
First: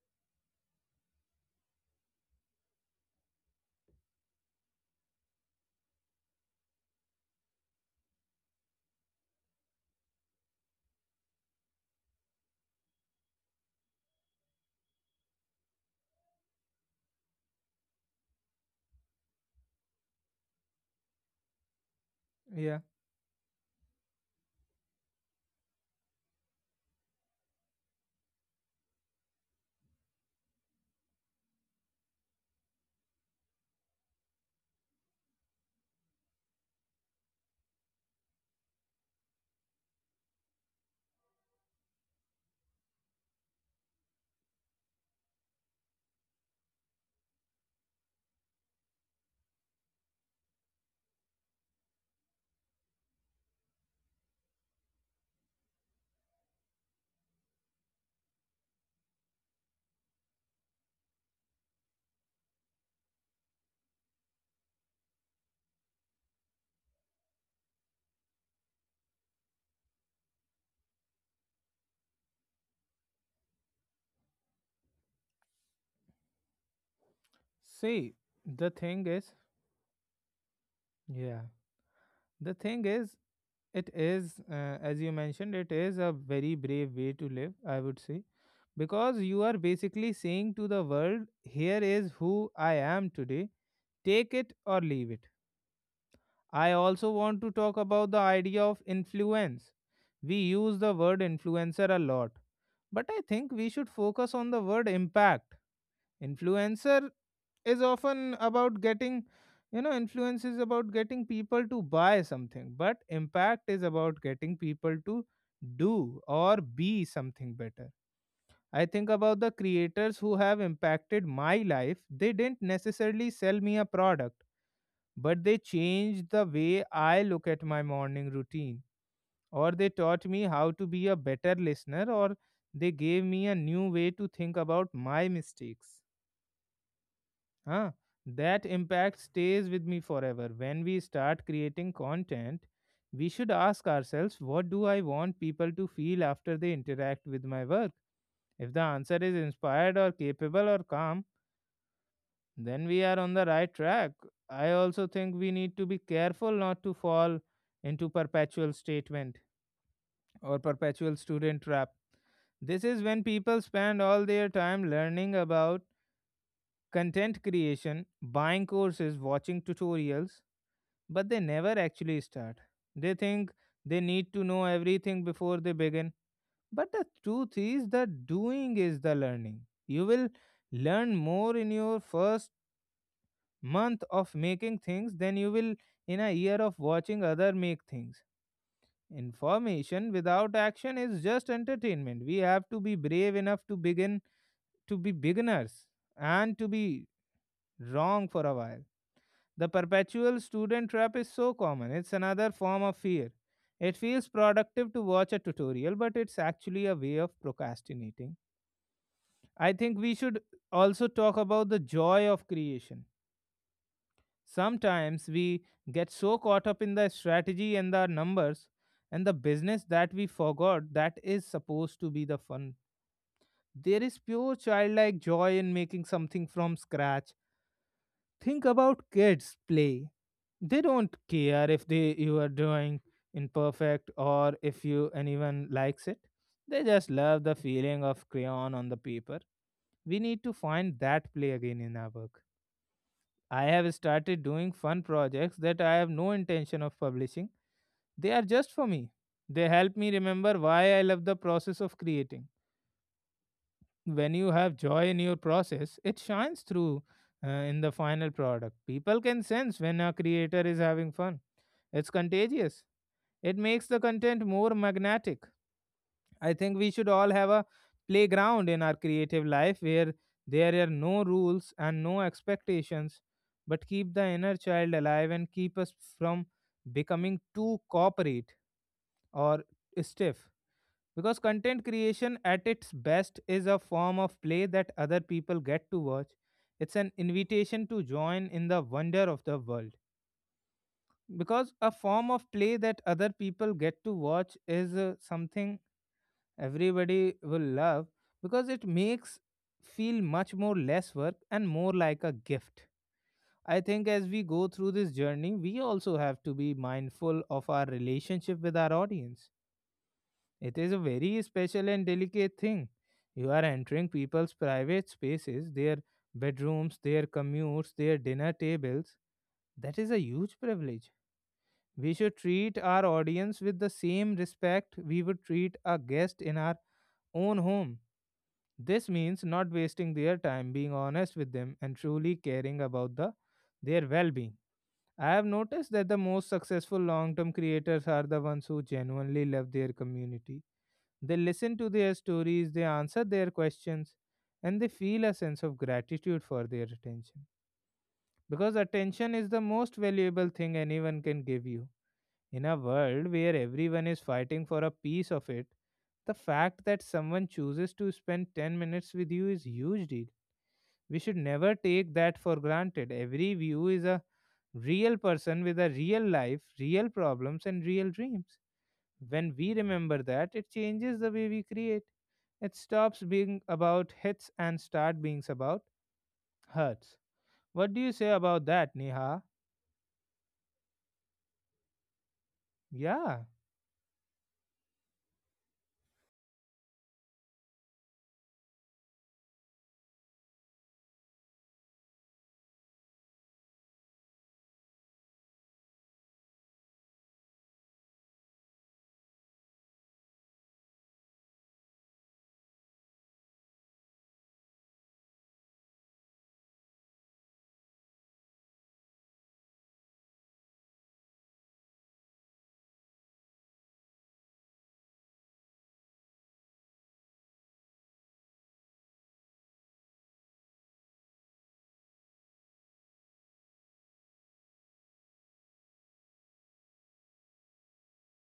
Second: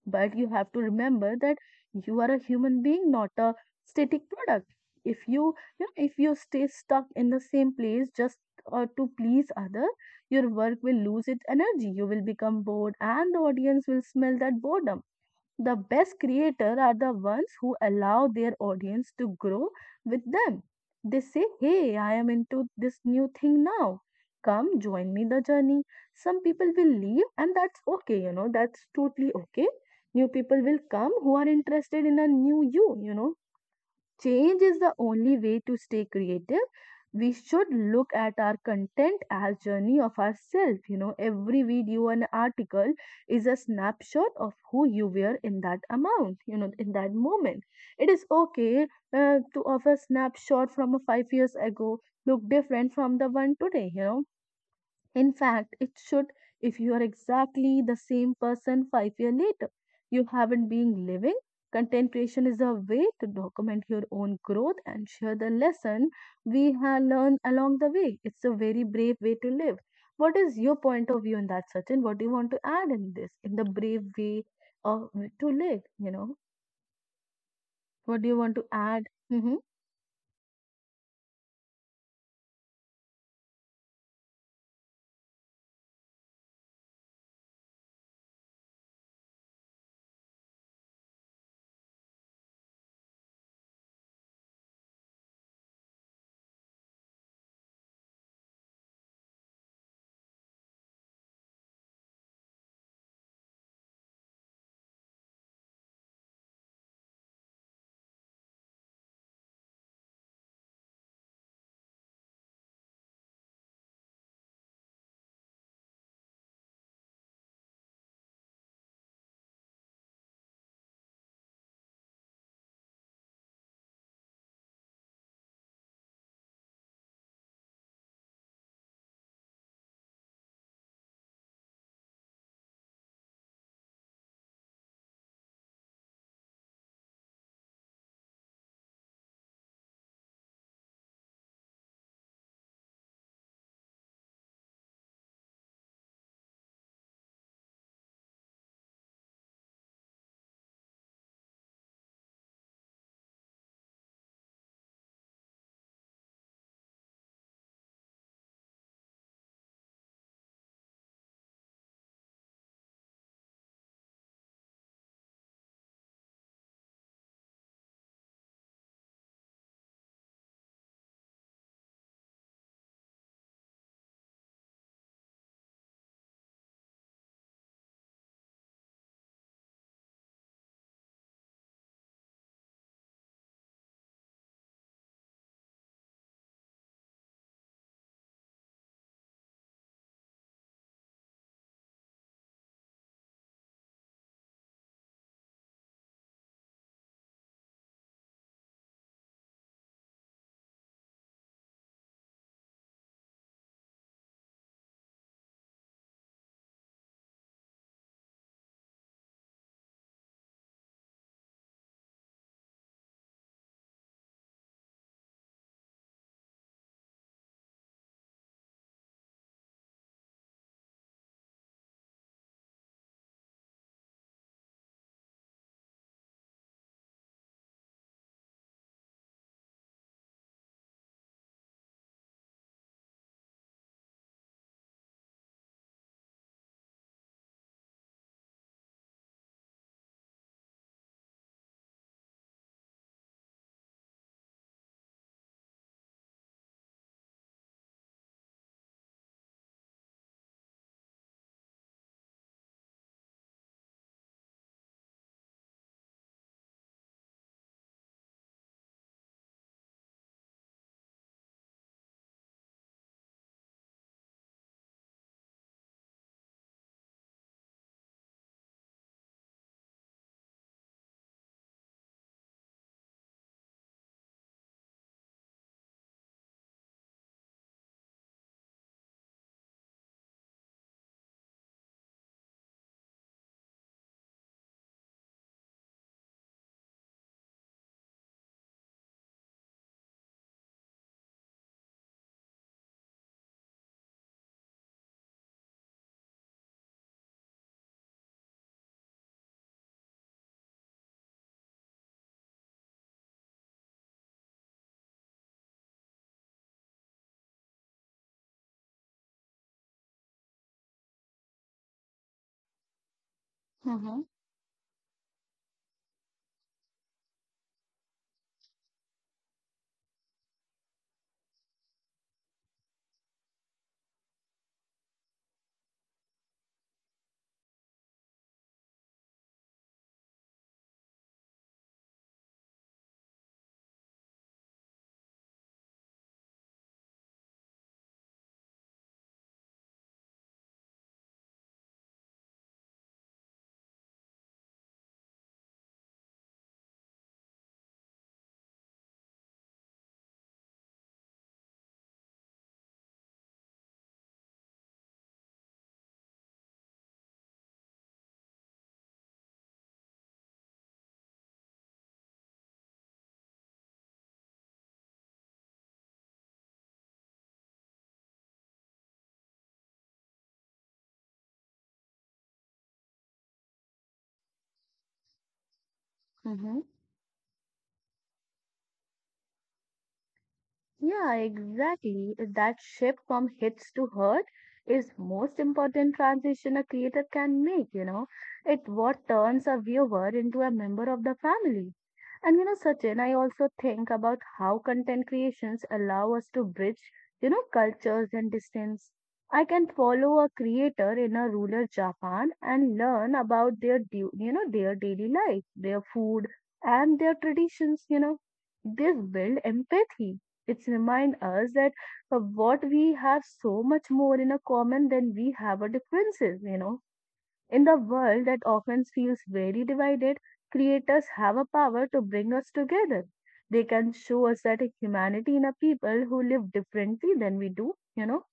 Speaker 2: but you have to remember that you are a human being, not a static product. If you, you know, if you stay stuck in the same place just to please other, your work will lose its energy. You will become bored, and the audience will smell that boredom. The best creators are the ones who allow their audience to grow with them. They say, "Hey, I am into
Speaker 1: yeah.
Speaker 2: this new thing now. Come join me the journey." Some people will leave, and that's okay, you know, that's totally okay. New people will come who are interested in a new you, you know, change is the only way to stay creative. We should look at our content as journey of ourselves, you know, every video and article is a snapshot of who you were in that amount, you know, in that moment. It is okay to offer snapshot from a 5 years ago, look different from the one today, you know. In fact, it should. If you are exactly the same person 5 years later. You haven't been living. Content creation is a way to document your own growth and share the lesson we have learned along the way. It's a very brave way to live. What is your point of view on that, Sachin? What do you want to add in this, in the brave way of to live?
Speaker 1: See,
Speaker 2: What do you want to
Speaker 1: the thing
Speaker 2: add?
Speaker 1: is,
Speaker 2: Mm-hmm,
Speaker 1: yeah, the thing is, it is, as you mentioned, it is a very brave way to live, I would say, because you are basically saying to the world, here is who I am today, take it or leave it. I also want to talk about the idea of influence. We use the word influencer a lot, but I think we should focus on the word impact. Influencer is often about influence is about getting people to buy something, but impact is about getting people to do or be something better. I think about the creators who have impacted my life. They didn't necessarily sell me a product, but they changed the way I look at my morning routine, or they taught me how to be a better listener, or they gave me a new way to think about my mistakes. Huh. That impact stays with me forever. When we start creating content, we should ask ourselves, what do I want people to feel after they interact with my work? If the answer is inspired or capable or calm, then we are on the right track. I also think we need to be careful not to fall into perpetual statement or perpetual student trap. This is when people spend all their time learning about content creation, buying courses, watching tutorials, but they never actually start. They think they need to know everything before they begin. But the truth is that doing is the learning. You will learn more in your first month of making things than you will in a year of watching other make things. Information without action is just entertainment. We have to be brave enough to begin, to be beginners, and to be wrong for a while. The perpetual student trap is so common. It's another form of fear. It feels productive to watch a tutorial, but it's actually a way of procrastinating. I think we should also talk about the joy of creation. Sometimes we get so caught up in the strategy and the numbers and the business that we forgot that is supposed to be the fun. There is pure childlike joy in making something from scratch. Think about kids play. They don't care if they you are doing imperfect or if you anyone likes it. They just love the feeling of crayon on the paper. We need to find that play again in our work. I have started doing fun projects that I have no intention of publishing. They are just for me. They help me remember why I love the process of creating. When you have joy in your process, it shines through in the final product. People can sense when a creator is having fun. It's contagious. It makes the content more magnetic. I think we should all have a playground in our creative life where there are no rules and no expectations, but keep the inner child alive and keep us from becoming too corporate or stiff. Because content creation at its best is a form of play that other people get to watch. It's an invitation to join in the wonder of the world. Because a form of play that other people get to watch is something everybody will love because it makes feel much more less work and more like a gift. I think as we go through this journey we also have to be mindful of our relationship with our audience. It is a very special and delicate thing. You are entering
Speaker 2: mm-hmm,
Speaker 1: people's private spaces, their bedrooms, their commutes, their dinner tables. That is a huge privilege. We should treat our audience with the same respect we would treat a guest in our own home. This means not wasting their time, being honest with them, and truly caring about the, their well being. I have noticed that the most successful long term creators are the ones who genuinely love their community. They listen to their stories, they answer their questions, and they feel a sense of gratitude for their attention. Because attention is the most valuable thing anyone can give you. In a world where everyone is fighting for a piece of it, the fact that someone chooses to spend 10 minutes with you is huge deal. We should never take that for granted. Every view is a real person with a real life, real problems, and real dreams. When we remember that, it changes the way we create. It stops being about hits and start being about
Speaker 2: mm-hmm.
Speaker 1: hurts. What do you say about that, Neha?
Speaker 2: Yeah, exactly. That shift
Speaker 1: Yeah,
Speaker 2: from hits to hurt is most important transition a creator can make, you know. It what turns a viewer into a member of the family. And you know, Sachin, I also think about how content creations allow us to bridge, you know, cultures and distance. I can follow a creator in a rural Japan and learn about their, you know, their daily life, their food, and their traditions, you know. This build empathy, it's remind us that what we have so much more in a common than we have a differences, you know. In the world that often feels very divided, creators have a power to bring us together. They can show us that humanity in a people who live differently than we do, you know.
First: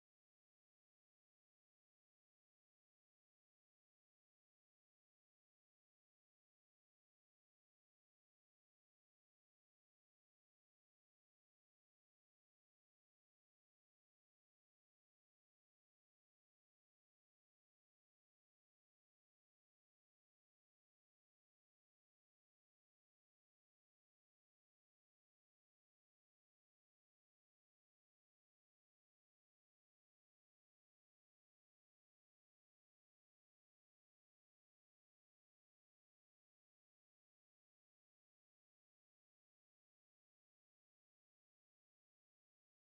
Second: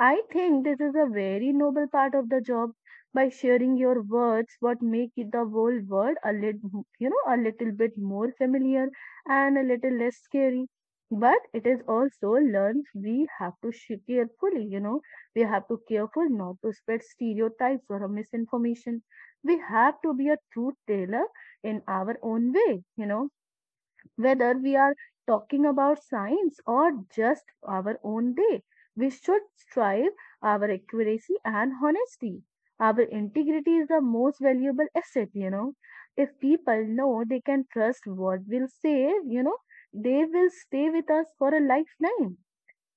Speaker 2: I think this is a very noble part of the job, by sharing your words what make it the whole world a little, you know, a little bit more familiar and a little less scary. But it is also learned we have to carefully, you know, we have to careful not to spread stereotypes or a misinformation. We have to be a truth teller in our own way, you know, whether we are talking about science or just our own day. We should strive our accuracy and honesty. Our integrity is the most valuable asset, you know. If people know they can trust what we'll say, you know, they will stay with us for a lifetime.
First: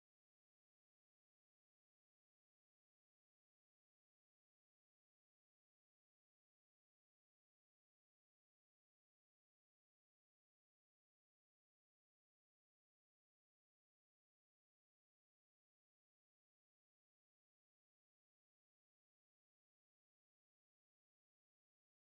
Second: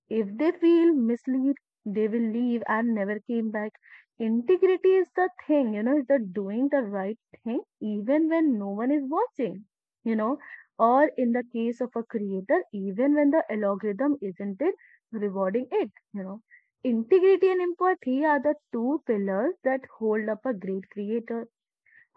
Speaker 2: If they feel misled, they will leave and never came back. Integrity is the thing, you know, is the doing the right thing even when no one is watching, you know, or in the case of a creator, even when the algorithm isn't it rewarding it, you know. Integrity and empathy are the two pillars that hold up a great creator.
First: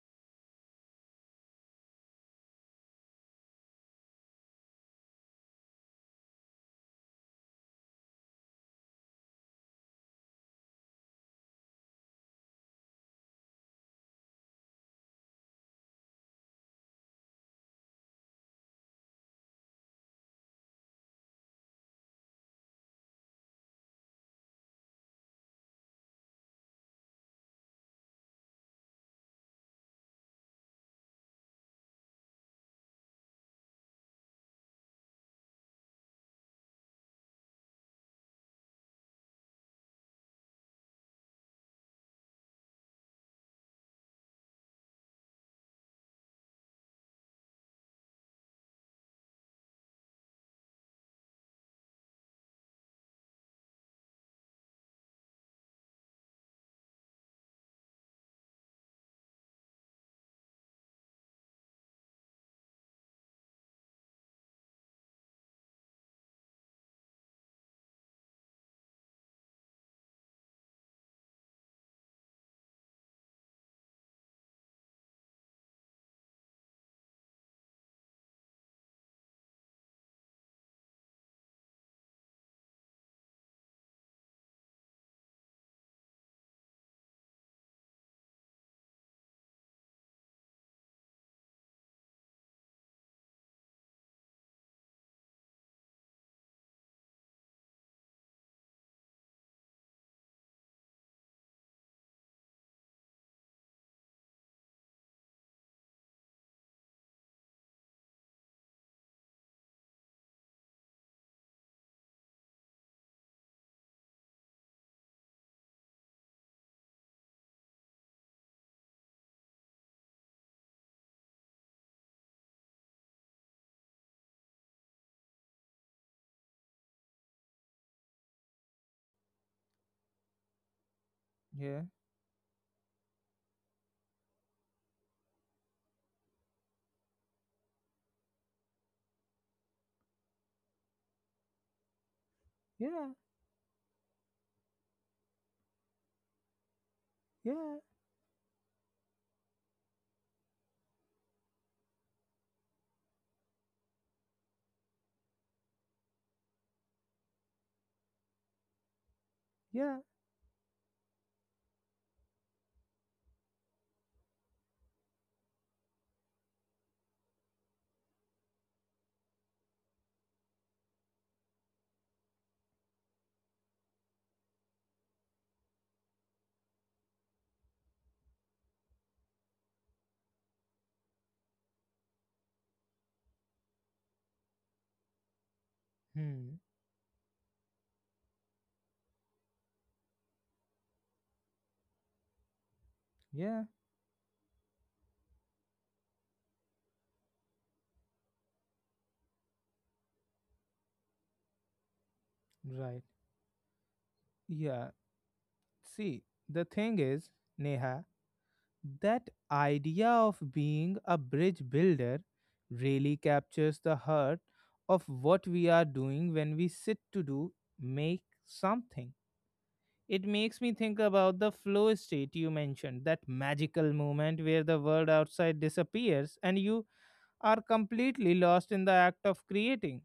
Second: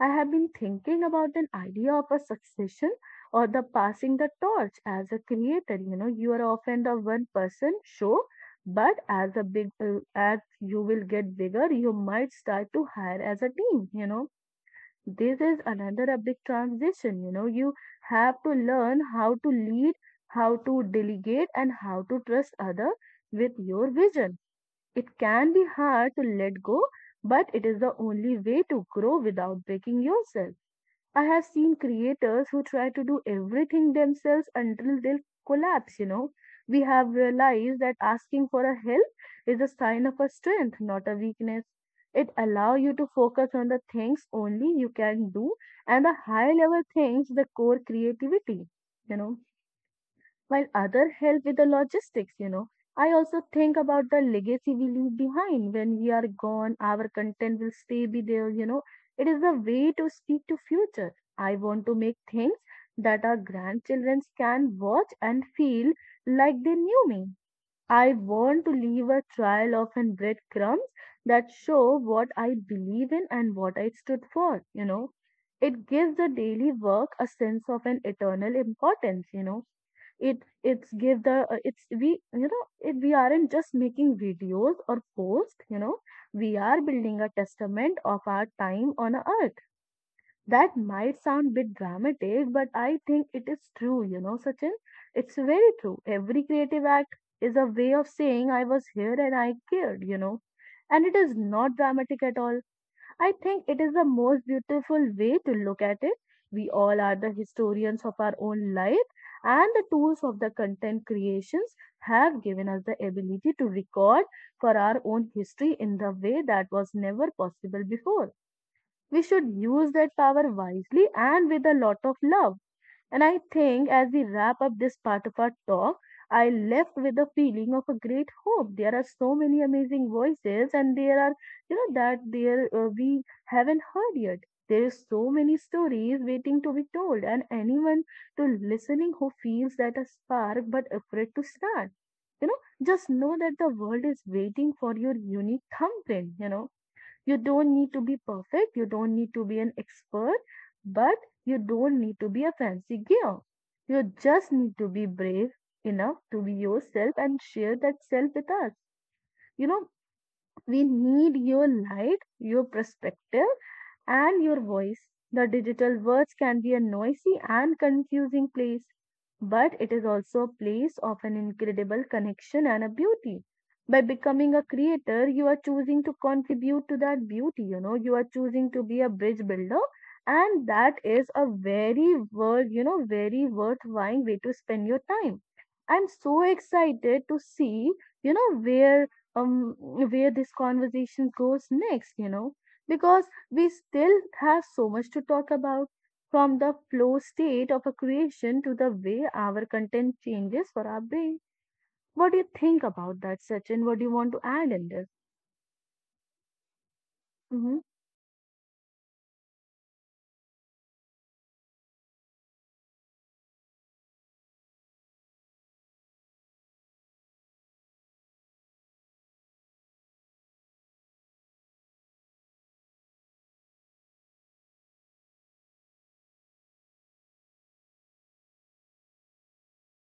Speaker 2: I have been thinking about an idea of a succession or the passing the torch as a creator. You know, you are often the one person show, but as a big as you will get bigger, you might start to hire as a team. You know, this is another a big transition. You know, you have to learn how to lead, how to delegate, and how to trust other with your vision. It can be hard to let go, but it is the only way to grow without breaking yourself. I have seen creators who try to do everything themselves until they collapse, you know. We have realized that asking for a help is a sign of a strength, not a weakness. It allows you to focus on the things only you can do and the high level things, the core creativity, you know, while other help with the logistics, you know. I also think about the legacy we leave behind when we are gone, our content will stay be there, you know. It is the way to speak to future. I want to make things that our grandchildren can watch and feel like they knew me. I want to leave a trail of and breadcrumbs that show what I believe in and what I stood for, you know. It gives the daily work a sense of an eternal importance, you know. It it's give the it's we you know it, we aren't just making videos or posts, you know. We are building a testament of our time on earth. That might sound a bit dramatic, but I think it is true, you know, Sachin. It's very true. Every creative act is a way of saying I was here and I cared, you know. And it is not dramatic at all. I think it is the most beautiful way to look at it. We all are the historians of our own life, and the tools of the content creations have given us the ability to record for our own history in the way that was never possible before. We should use that power wisely and with a lot of love. And I think as we wrap up this part of our talk, I left with a feeling of a great hope. There are so many amazing voices, and there are, you
Speaker 1: yeah,
Speaker 2: know, that there we haven't heard yet. There is so many stories waiting to be told, and anyone to listening who feels that a spark but afraid to start, you know, just
Speaker 1: yeah,
Speaker 2: know that the world is waiting for your unique thumbprint. You know, you don't
Speaker 1: yeah,
Speaker 2: need to be perfect, you don't need to be an expert, but you don't need to be a fancy gear. You just need to be brave enough to be yourself and share that self with us. You know,
Speaker 1: yeah.
Speaker 2: we need your light, your perspective, and your voice. The digital words can be a noisy and confusing place, but it is also a place of an incredible connection and a beauty. By becoming a creator, you are choosing to contribute to that beauty, you know, you are choosing to be a bridge builder, and that is a very worth, you know, very worthwhile way to spend your time. I'm so
Speaker 1: Hmm.
Speaker 2: excited to see, you know, um where this conversation goes next, you know, because we
Speaker 1: Yeah,
Speaker 2: still have so much to talk about, from the flow state of a creation to the way our content changes for our brain. What do you think
Speaker 1: right.
Speaker 2: about that, Sachin? What do you want to add in
Speaker 1: Yeah.
Speaker 2: this?
Speaker 1: See, the thing is,
Speaker 2: Mm-hmm.
Speaker 1: Neha, that idea of being a bridge builder really captures the heart of what we are doing when we sit to do make something. It makes me think about the flow state you mentioned, that magical moment where the world outside disappears and you are completely lost in the act of creating.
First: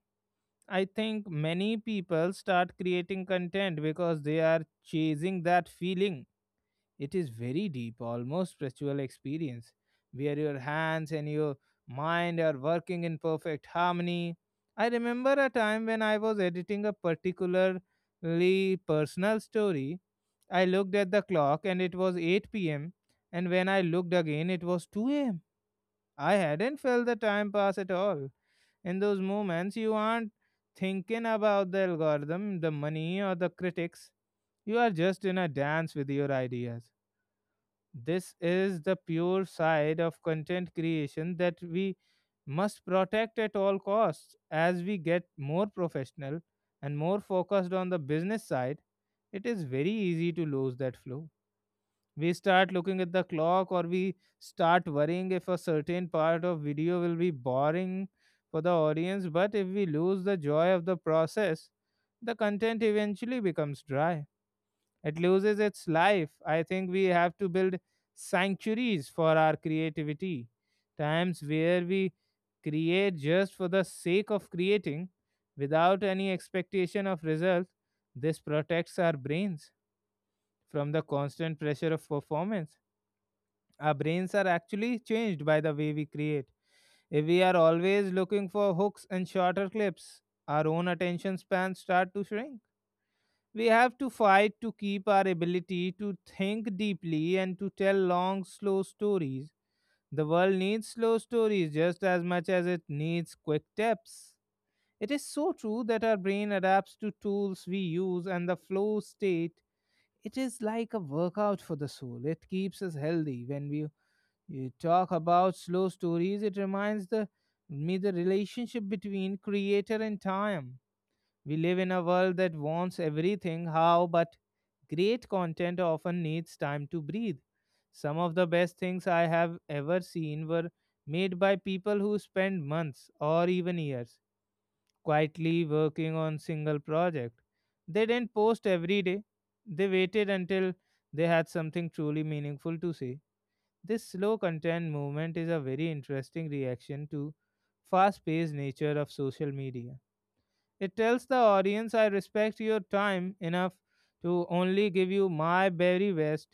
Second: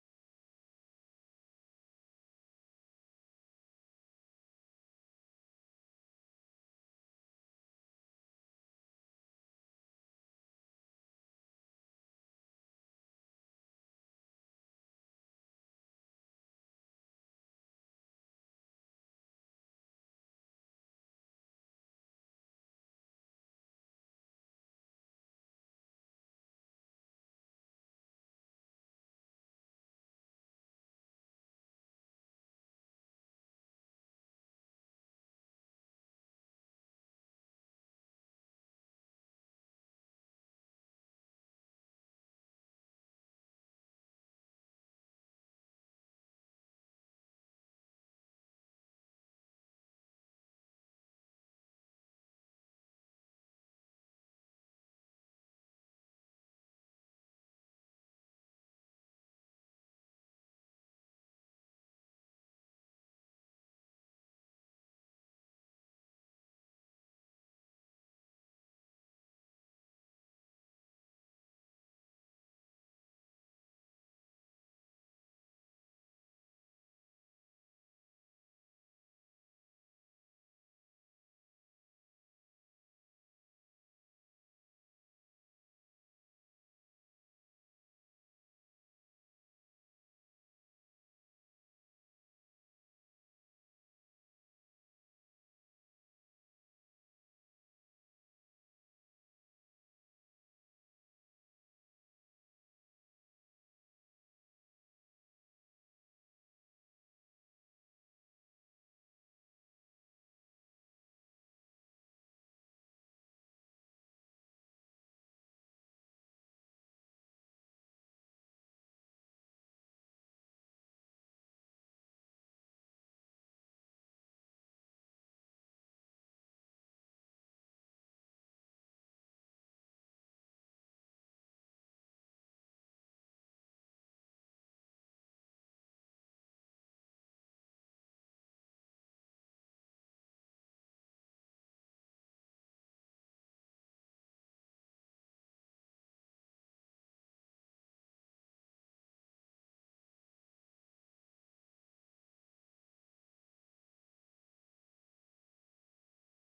Speaker 1: I think many people start creating content because they are chasing that feeling. It is very deep, almost spiritual experience, where your hands and your mind are working in perfect harmony. I remember a time when I was editing a particularly personal story. I looked at the clock and it was 8 p.m., and when I looked again, it was 2 am. I hadn't felt the time pass at all. In those moments, you aren't thinking about the algorithm, the money, or the critics. You are just in a dance with your ideas. This is the pure side of content creation that we must protect at all costs. As we get more professional and more focused on the business side, it is very easy to lose that flow. We start looking at the clock or we start worrying if a certain part of video will be boring for the audience, but if we lose the joy of the process, the content eventually becomes dry. It loses its life. I think we have to build sanctuaries for our creativity, times where we create just for the sake of creating without any expectation of result. This protects our brains from the constant pressure of performance. Our brains are actually changed by the way we create. If we are always looking for hooks and shorter clips, our own attention spans start to shrink. We have to fight to keep our ability to think deeply and to tell long, slow stories. The world needs slow stories just as much as it needs quick tips. It is so true that our brain adapts to tools we use and the flow state. It is like a workout for the soul. It keeps us healthy. When we talk about slow stories, it reminds me the relationship between creator and time. We live in a world that wants everything how, but great content often needs time to breathe. Some of the best things I have ever seen were made by people who spend months or even years quietly working on single project. They didn't post every day. They waited until they had something truly meaningful to say. This slow content movement is a very interesting reaction to fast paced nature of social media. It tells the audience, I respect your time enough to only give you my very best.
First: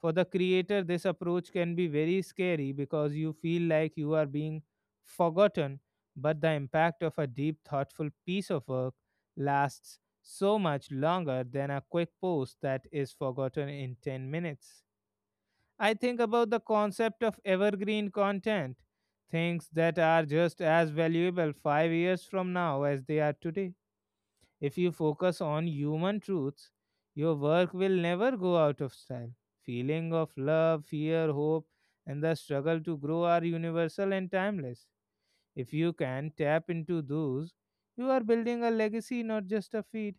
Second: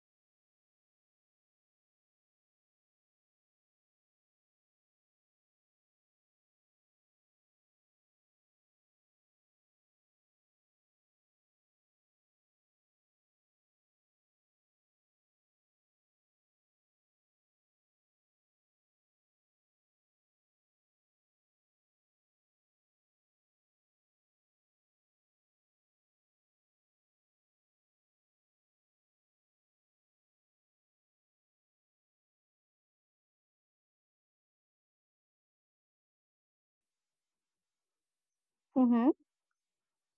Speaker 1: For the creator, this approach can be very scary because you feel like you are being forgotten. But the impact of a deep, thoughtful piece of work lasts so much longer than a quick post that is forgotten in 10 minutes. I think about the concept of evergreen content, things that are just as valuable 5 years from now as they are today. If you focus on human truths, your work will never go out of style. Feeling of love, fear, hope, and the struggle to grow are universal and timeless. If you can tap into those, you are building a
Speaker 2: Mm-hmm.
Speaker 1: legacy, not just a feed.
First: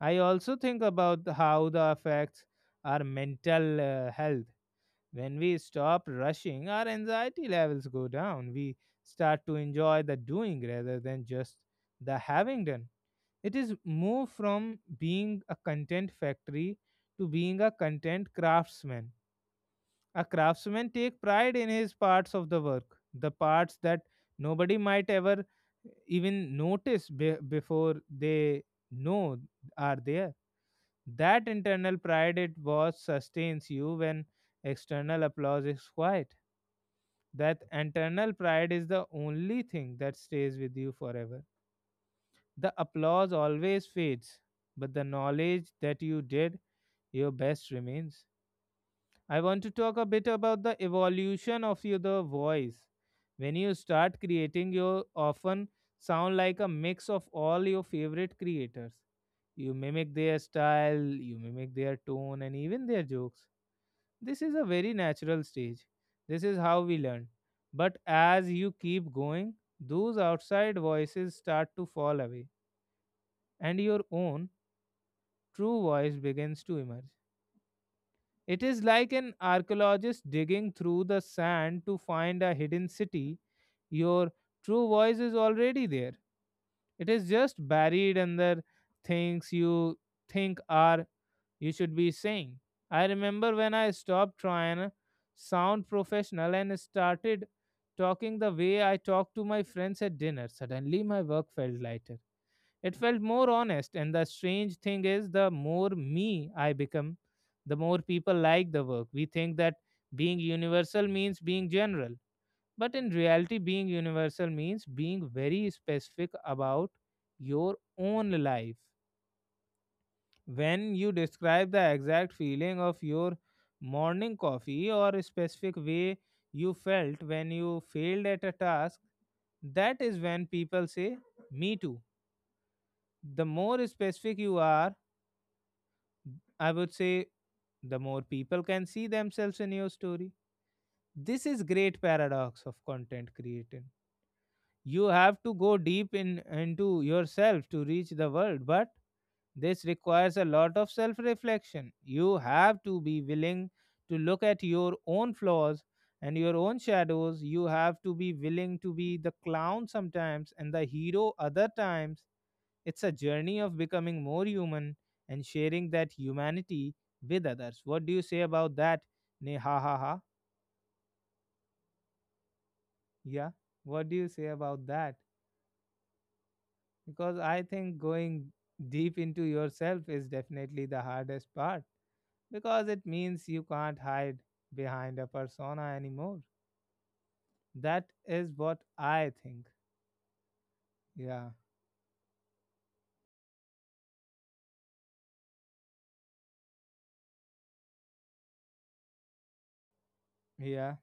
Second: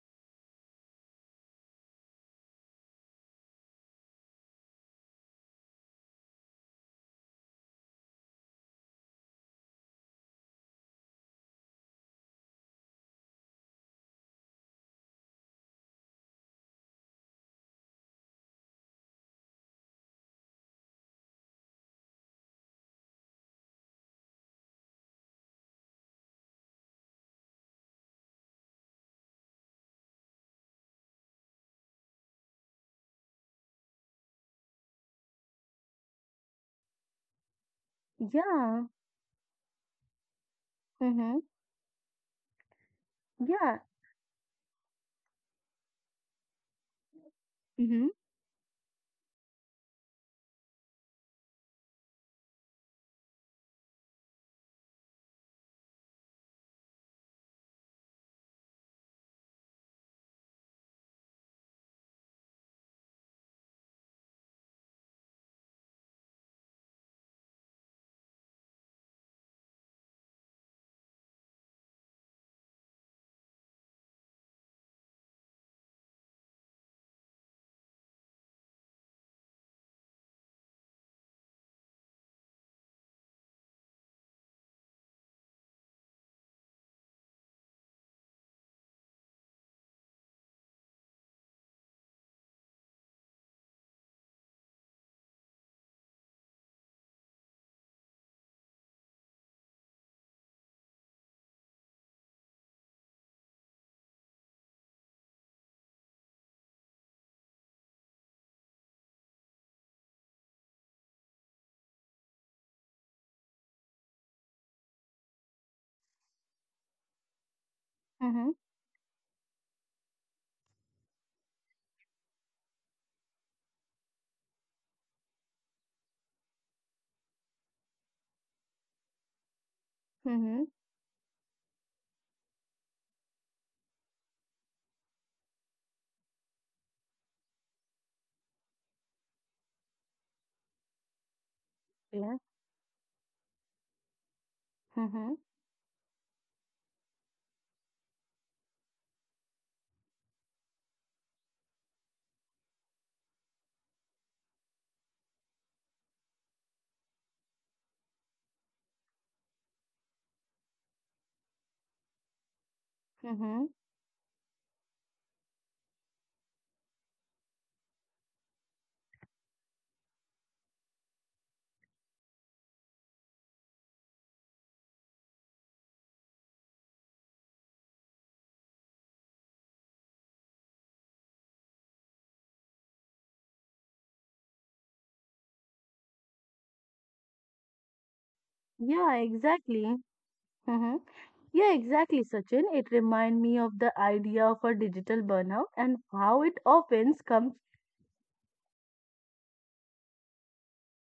Speaker 1: I also think about how the affects our mental health. When we stop rushing, our anxiety levels go down. We start to enjoy the doing rather than just the having done. It is move from being a content factory to being a content craftsman. A craftsman take pride in his parts of the work, the parts that nobody might ever even notice before they know are there. That internal pride it was sustains you when external applause is quiet. That internal pride
Speaker 2: Yeah.
Speaker 1: is the only thing that stays with you
Speaker 2: Mm-hmm.
Speaker 1: forever. The applause
Speaker 2: Yeah.
Speaker 1: always fades, but the knowledge that you did your best
Speaker 2: Mm-hmm.
Speaker 1: remains. I want to talk a bit about the evolution of your the voice. When you start creating, you often sound like a mix of all your favorite creators. You mimic their style, you mimic their tone, and even their jokes. This is a very natural stage. This is how we learn. But as you keep going, those outside voices start to fall away and your own true voice begins to emerge. It is like an archaeologist digging through the sand to find a hidden city. Your true voice is already there. It is just buried under things you think are you should be saying. I remember when I stopped trying to sound professional and started talking the way I talk to my friends at dinner. Suddenly my work felt lighter. It felt more honest, and the strange thing is, the more me I become, the more people like the work. We think that being universal means being general, but in reality, being universal means being very specific about your own
Speaker 2: Mm-hmm.
Speaker 1: life. When you describe the exact feeling of your morning coffee or a specific way you felt when you failed at a task, that is when
Speaker 2: Mm-hmm.
Speaker 1: people say, me too. The more specific you are, I would say the more people can see themselves in your story. This is great
Speaker 2: Yeah.
Speaker 1: paradox of content creating. You
Speaker 2: Mm-hmm.
Speaker 1: have to go deep in into yourself to reach the world, but this requires a lot of self reflection. You have to be willing to look at your own flaws and your own shadows. You have to be willing to be the clown sometimes and the hero other times. It's a journey
Speaker 2: Mm-hmm.
Speaker 1: of becoming more human and sharing that humanity with others. What do you say about that? Ne ha ha ha. Yeah. What do you say about that? Because I think going deep into yourself is definitely the hardest part because it means you can't hide behind a persona anymore. That is what
Speaker 2: Yeah,
Speaker 1: I think.
Speaker 2: exactly. Mm-hmm.
Speaker 1: Yeah.
Speaker 2: Yeah, exactly, Sachin. It reminds me of the idea of a digital burnout and how it often comes
Speaker 1: Yeah.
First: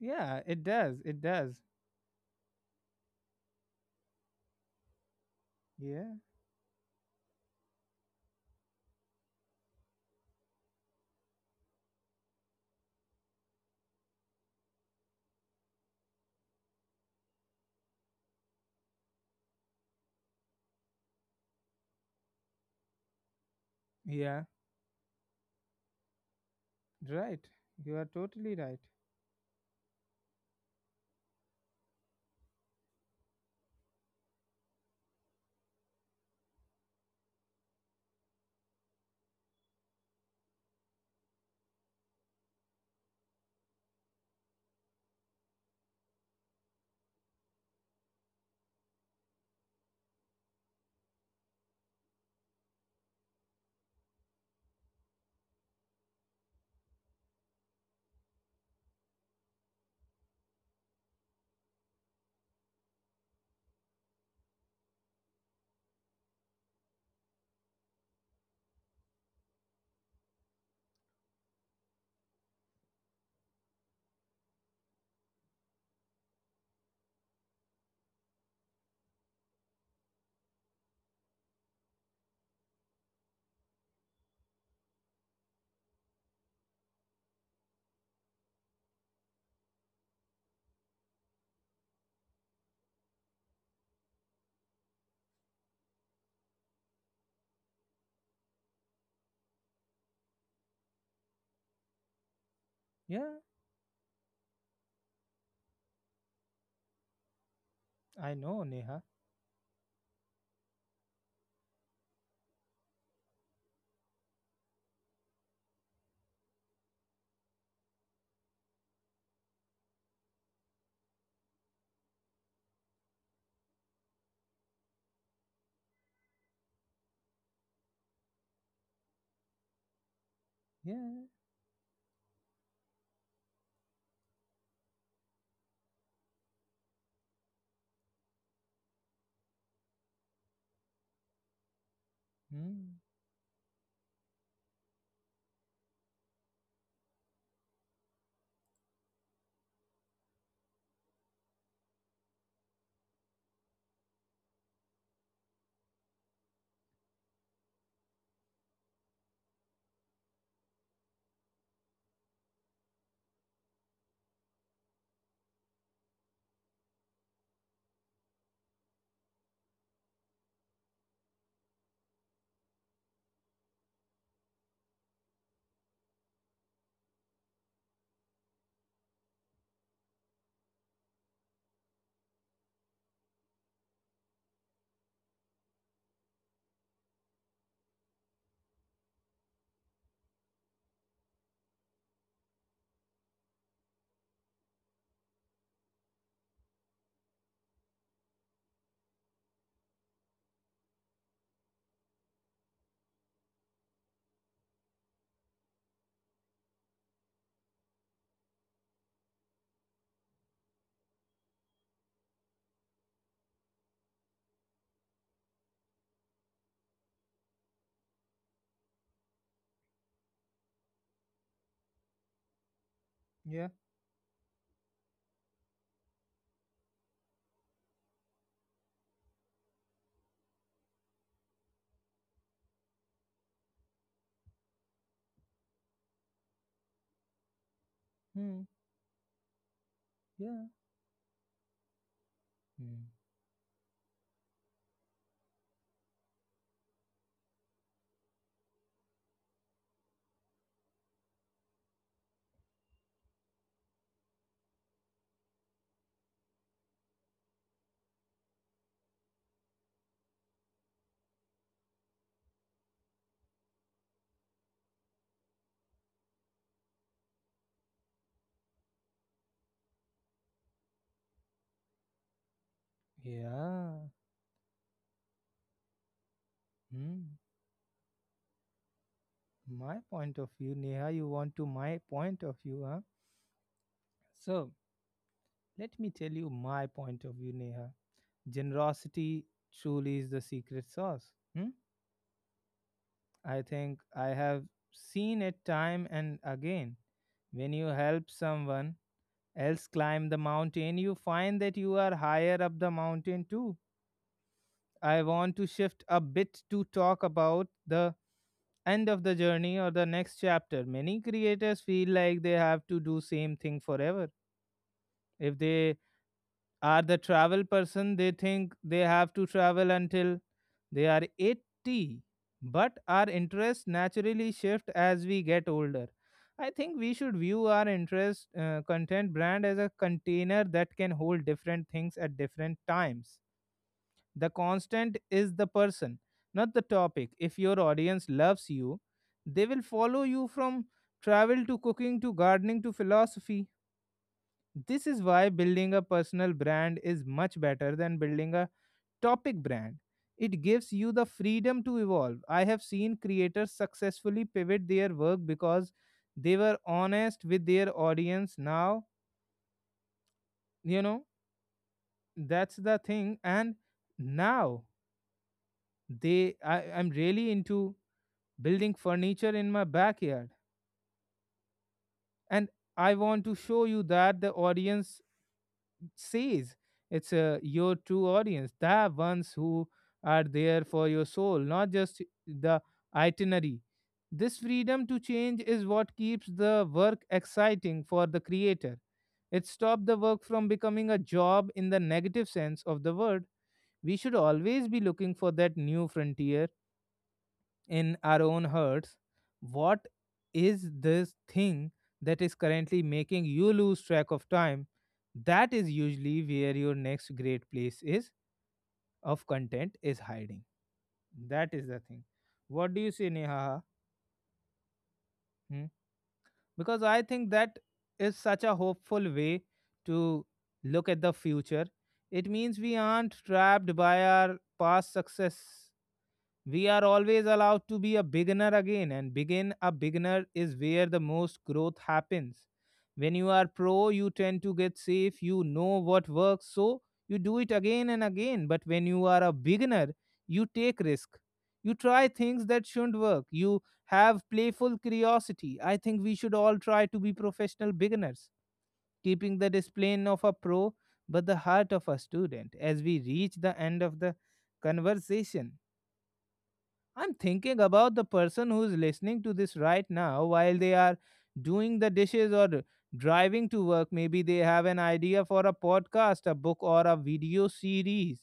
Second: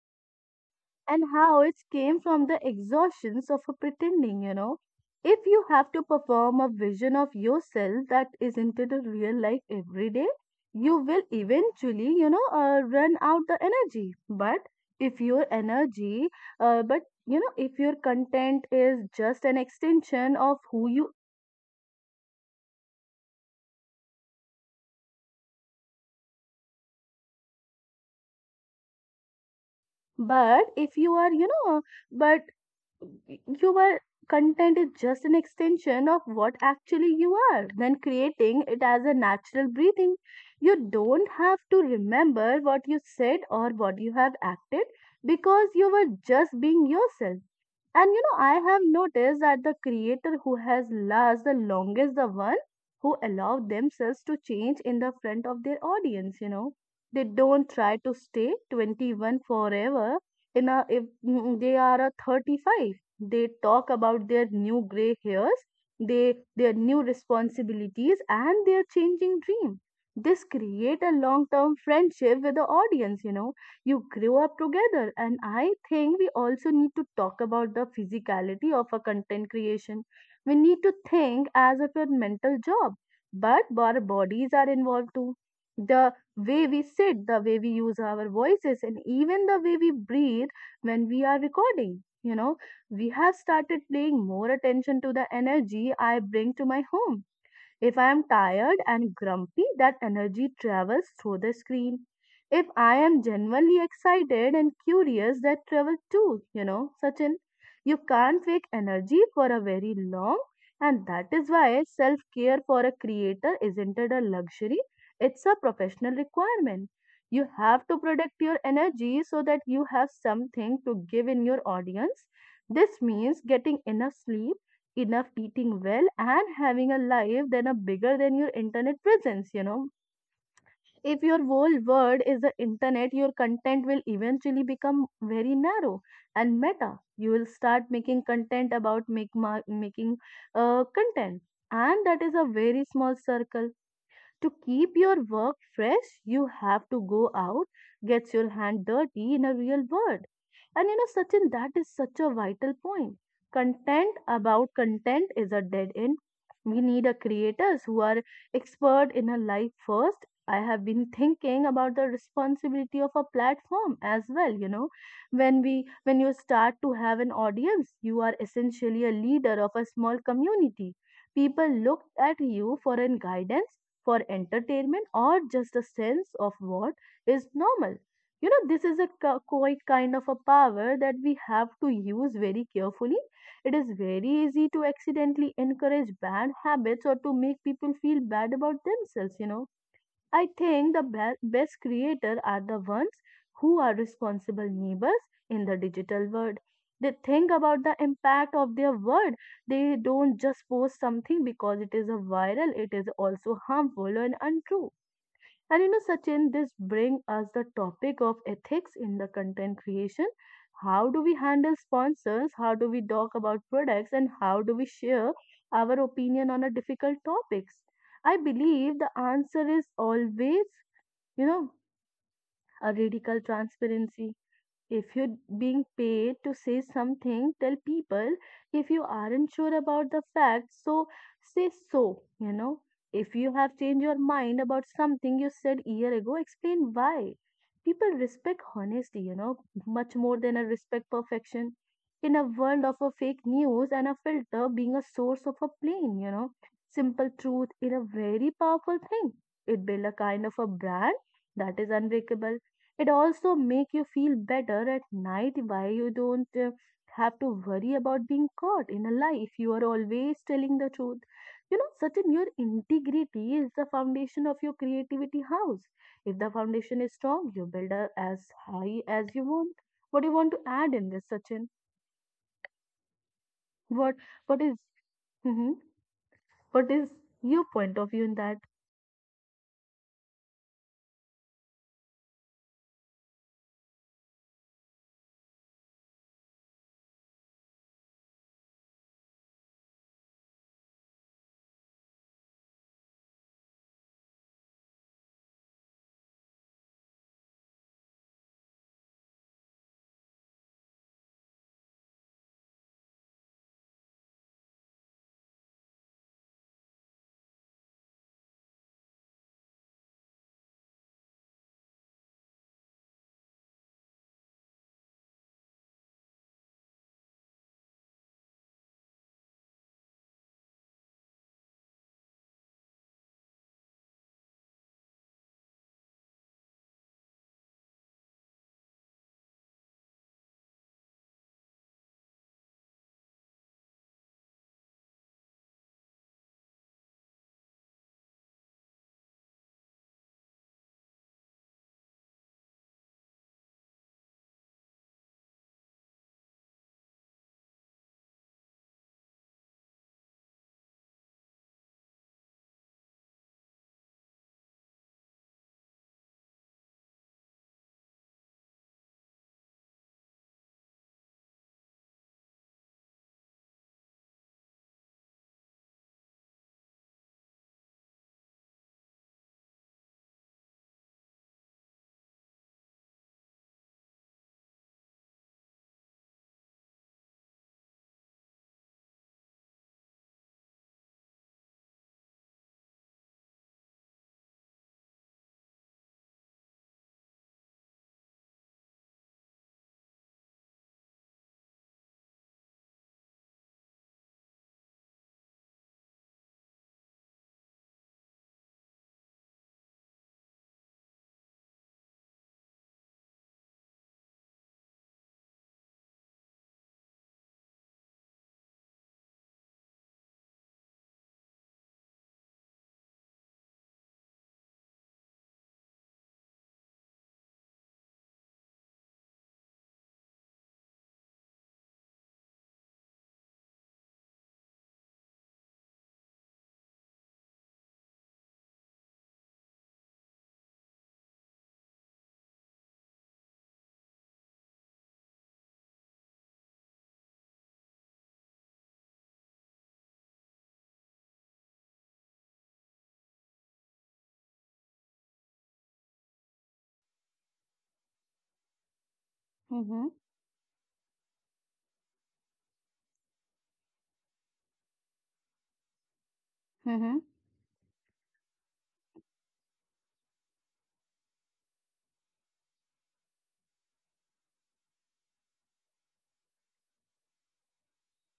Speaker 1: Yeah, it does. It
Speaker 2: and how
Speaker 1: does.
Speaker 2: it came from the exhaustions of a pretending, you know. If you have to
Speaker 1: Yeah.
Speaker 2: perform a vision of yourself that isn't in a real life every day, you will eventually, you know, run out the energy. But if your energy, but you know, if your content is just an extension of who you,
Speaker 1: Yeah. Right. You are totally right.
Speaker 2: but if you are, you know, but Your content is just an extension of what actually you are, then creating it as a natural breathing. You don't have to remember what you said or what you have acted because you were just being yourself. And you know, I have noticed that the creator who has last the longest, the one who allowed themselves to change in the front of their audience, you know. They don't try to stay 21 forever in a if they are a 35, they talk about their new gray hairs, they their new responsibilities and their changing dream. This create a long term friendship with the audience, you know, you grow up together. And I think we also need to talk about the physicality of a content creation. We need to think as if a mental job, but our bodies are involved too, the way we sit, the way we use our voices, and even the way we breathe when we are recording, you know. We have started paying more attention to the energy I bring to my home. If I am tired and grumpy, that energy travels through the screen. If I
Speaker 1: Yeah.
Speaker 2: am genuinely excited and curious, that travels too, you know, Sachin. You
Speaker 1: I
Speaker 2: can't
Speaker 1: know,
Speaker 2: fake
Speaker 1: Neha.
Speaker 2: energy for a very long, and that is why self care for a creator isn't it a luxury, it's a professional requirement. You have to protect your energy so that you have something to give in your audience. This means getting enough sleep enough eating well and having a life than a bigger than your internet presence. If
Speaker 1: Yeah.
Speaker 2: your whole world is the internet, your content will eventually become very narrow and meta. You will start making content about making content, and that is a very
Speaker 1: Hmm.
Speaker 2: small circle. To keep your work fresh, you have to go out, get your hand dirty in a real world. And you know, Sachin, that is such a vital point. Content about content is a dead end. We need a creators who are expert in a life first. I have been thinking about the responsibility of a platform as well. When you start to have an audience, you are essentially a leader of a small community. People look at you for an guidance, for entertainment, or just a sense of what is normal. You know, this is a quite kind of a power that we have to use very carefully. It is very easy to accidentally encourage bad habits or to make people feel bad about themselves. I think the best creators are the ones who are responsible neighbors in the digital world. They think about the impact of their word. They don't just post something because it is a viral, it is also harmful and untrue. And you know, Sachin, this brings us the topic of ethics in the content creation. How do we handle sponsors? How do we talk about products? And how do we share our opinion on a difficult topics? I believe the answer is always, you know, a radical
Speaker 1: Yeah.
Speaker 2: transparency. If you're being paid to say something, tell people if you aren't sure about the facts, so say so. If you have changed your mind about something you said a year ago, explain why. People respect
Speaker 1: Hmm.
Speaker 2: honesty, much more than a
Speaker 1: Yeah.
Speaker 2: respect perfection. In a world of a
Speaker 1: Hmm.
Speaker 2: fake news and a filter being a source of a plain, simple truth is a very powerful thing. It builds a kind of a brand that is unbreakable. It also make you feel better at night why you don't have to worry about being caught in a lie if you are always telling the truth. Certain your integrity is the foundation of your creativity house. If the foundation is strong, you build a, as high as you want. What do you want to add in this, Sachin?
Speaker 1: Yeah.
Speaker 2: What what is mhm, what is
Speaker 1: Hmm.
Speaker 2: your point of view in that?
Speaker 1: My point of view, Neha. You want to my point of view, huh? So let me tell you my point of view, Neha. Generosity truly is the secret sauce. Hmm? I think I have seen it time and again. When you help someone else climb the mountain, you find that you are higher up the mountain too. I want to shift a bit to talk about the end of the journey or the next chapter. Many creators feel like they have to do same thing forever. If they are the travel person, they think they have to travel until they are 80. But our interests naturally shift as we get older. I think we should view our interest content brand as a container that can hold different things at different times. The constant is the person, not the topic. If your audience loves you, they will follow you from travel to cooking to gardening to philosophy. This is why building a personal brand is much better than building a topic brand. It gives you the freedom to evolve. I have seen creators successfully pivot their work because they were honest with their audience. Now, you know, that's the thing. And now I'm really into building furniture in my backyard. And I want to show you that the audience says it's your true audience, the ones who are there for your soul, not just the itinerary. This freedom to change is what keeps the work exciting for the creator. It stops the work from becoming a job in the negative sense of the word. We should always be looking for that new frontier in our own hearts. What is this thing that is currently making you lose track of time? That is usually where your next great place is of content is hiding. That is the thing. What do you say, Neha? Hmm? Because I think that is such a hopeful way to look at the future. It means we aren't trapped by our past success. We are always allowed to be a beginner again, and begin a beginner is where the most growth happens. When you are pro, you tend to get safe, you know what works, so you do it again and again. But when you are a beginner, you take risk. You try things that shouldn't work. You have playful curiosity. I think we should all try to be professional beginners, keeping the
Speaker 2: Mm-hmm.
Speaker 1: discipline of a pro but the heart of a student. As we reach the end of the conversation,
Speaker 2: Mm-hmm.
Speaker 1: I'm thinking about the person who's listening to this right now while they are doing the dishes or driving to work. Maybe they have an idea for a podcast, a book, or a video series,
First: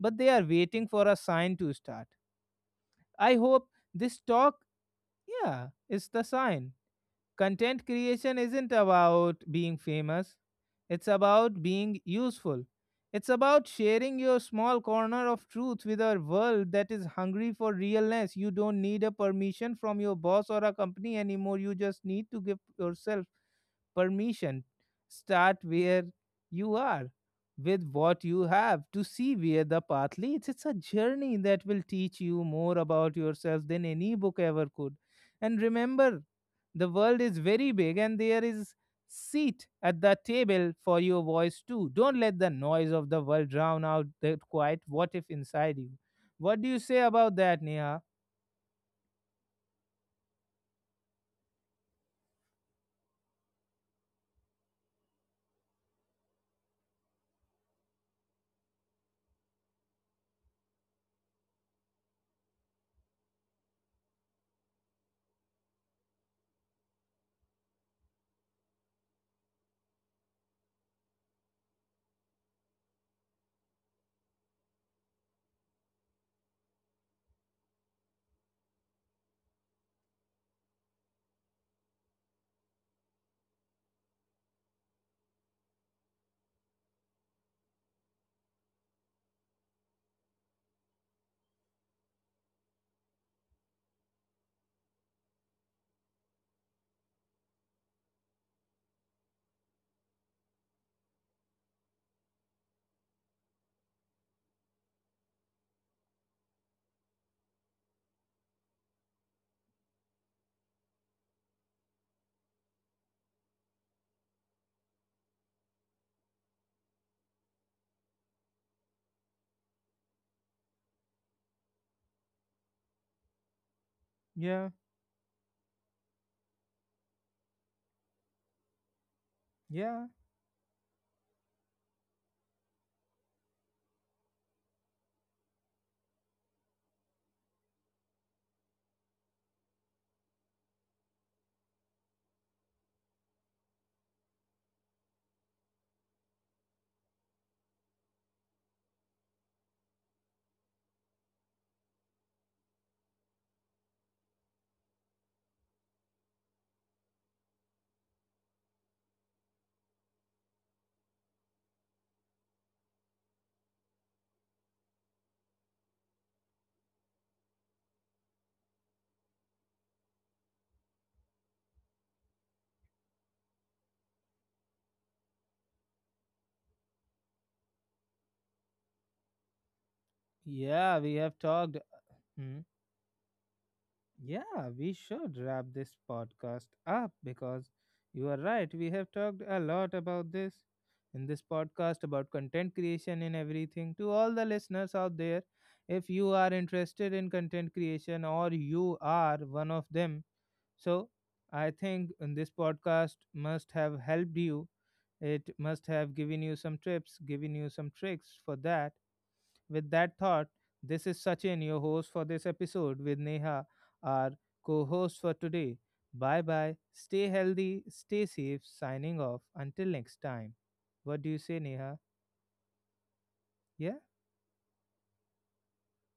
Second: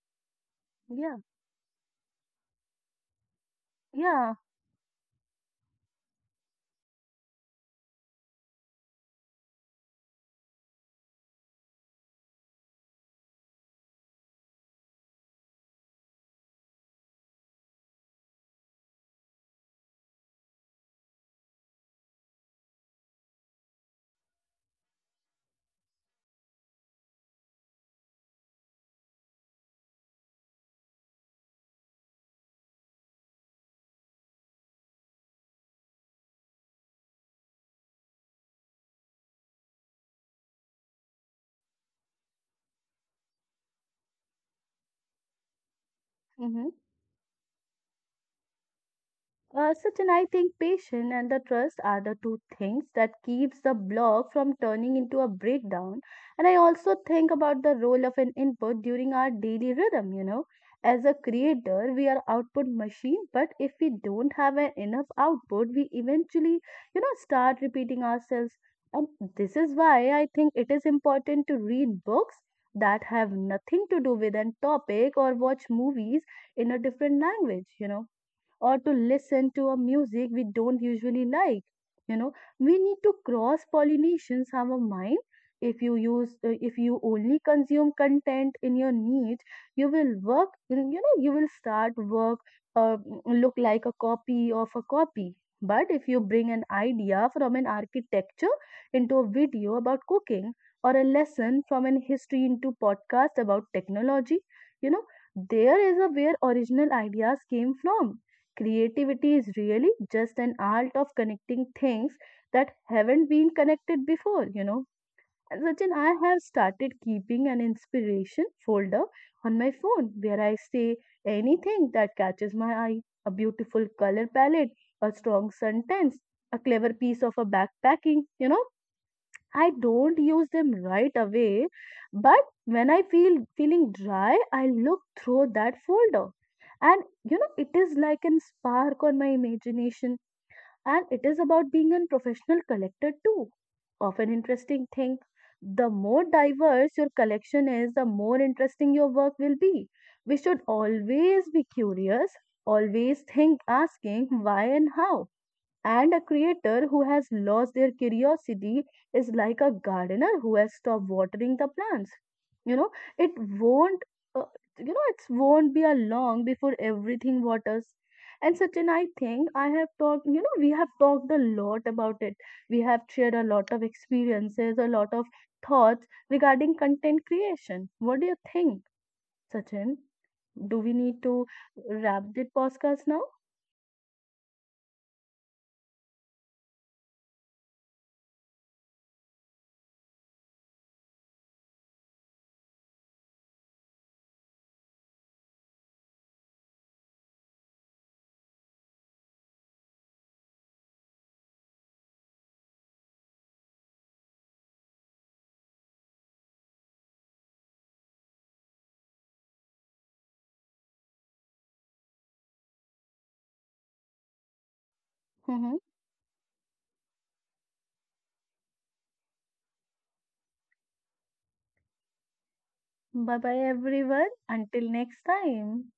Speaker 1: but they are waiting for a
Speaker 2: Yeah.
Speaker 1: sign to start. I hope this
Speaker 2: Yeah.
Speaker 1: talk, yeah, is the sign. Content creation isn't about being famous, it's about being useful. It's about sharing your small corner of truth with a world that is hungry for realness. You don't need a permission from your boss or a company anymore. You just need to give yourself permission. Start where you are, with what you have, to see where the path leads. It's a journey that will teach you more about yourself than any book ever could. And remember, the world is very big and there is seat at the table for your voice too. Don't let the noise of the world drown out that quiet what if inside you. What
Speaker 2: Mm-hmm.
Speaker 1: do you say about that, Neha?
Speaker 2: Sachin, I think patience and the trust are the two things that keeps the blog from turning into a breakdown. And I also think about the role of an input during our daily rhythm, you know. As a creator, we are output machine, but if we don't have an enough output, we eventually, you know, start repeating ourselves. And this is why I think it is important to read books that have nothing to do with an topic, or watch movies in a different language, you know, or to listen to a music we don't usually like. You know, we need to cross pollinations our mind. If you only consume content in your niche, you will work. You know, you will start work uh, look like a copy of a copy. But if you bring an idea from an architecture into a video about cooking, or a lesson from an history into podcast about technology, you know, there is a where original ideas came from. Creativity is really just an art of connecting things that haven't been connected before, you know. And Sachin, I have started keeping an inspiration folder on my phone where I say anything that catches my eye, a beautiful color palette,
Speaker 1: Yeah,
Speaker 2: a strong sentence, a clever piece of a backpacking. I
Speaker 1: yeah.
Speaker 2: don't use them right away, but when I feel feeling dry, I look through that folder. And you know, it is like an spark on my imagination, and it is about being a professional collector too. Of an interesting thing, the more diverse your collection is, the more interesting your work will be. We should always be curious, always think, asking why and how, and a creator who has lost their curiosity is like a gardener who has stopped watering the plants. You know, it won't, uh, you know, it won't be a long before everything waters. And Sachin, I think I have talked, you know, we have talked a lot about it. We have shared a lot of experiences, a lot of thoughts regarding content creation. What do you think, Sachin?
Speaker 1: Yeah,
Speaker 2: Do
Speaker 1: we
Speaker 2: we
Speaker 1: have
Speaker 2: need to
Speaker 1: talked.
Speaker 2: wrap
Speaker 1: Hmm?
Speaker 2: the podcast now?
Speaker 1: Yeah, we should wrap this podcast up because you are right. We have talked a lot about this in this podcast about content creation and everything. To all the listeners out there, if you are interested in content creation or you are one of them, so I think in this podcast must have helped you. It must have given you some tips, given you some tricks for that. With that thought, this is Sachin, your host for this episode, with Neha, our co host for today.
Speaker 2: Mm-hmm.
Speaker 1: Bye bye. Stay healthy, stay safe. Signing off. Until next time. What do you say, Neha?
Speaker 2: Bye bye,
Speaker 1: Yeah?
Speaker 2: everyone. Until next time.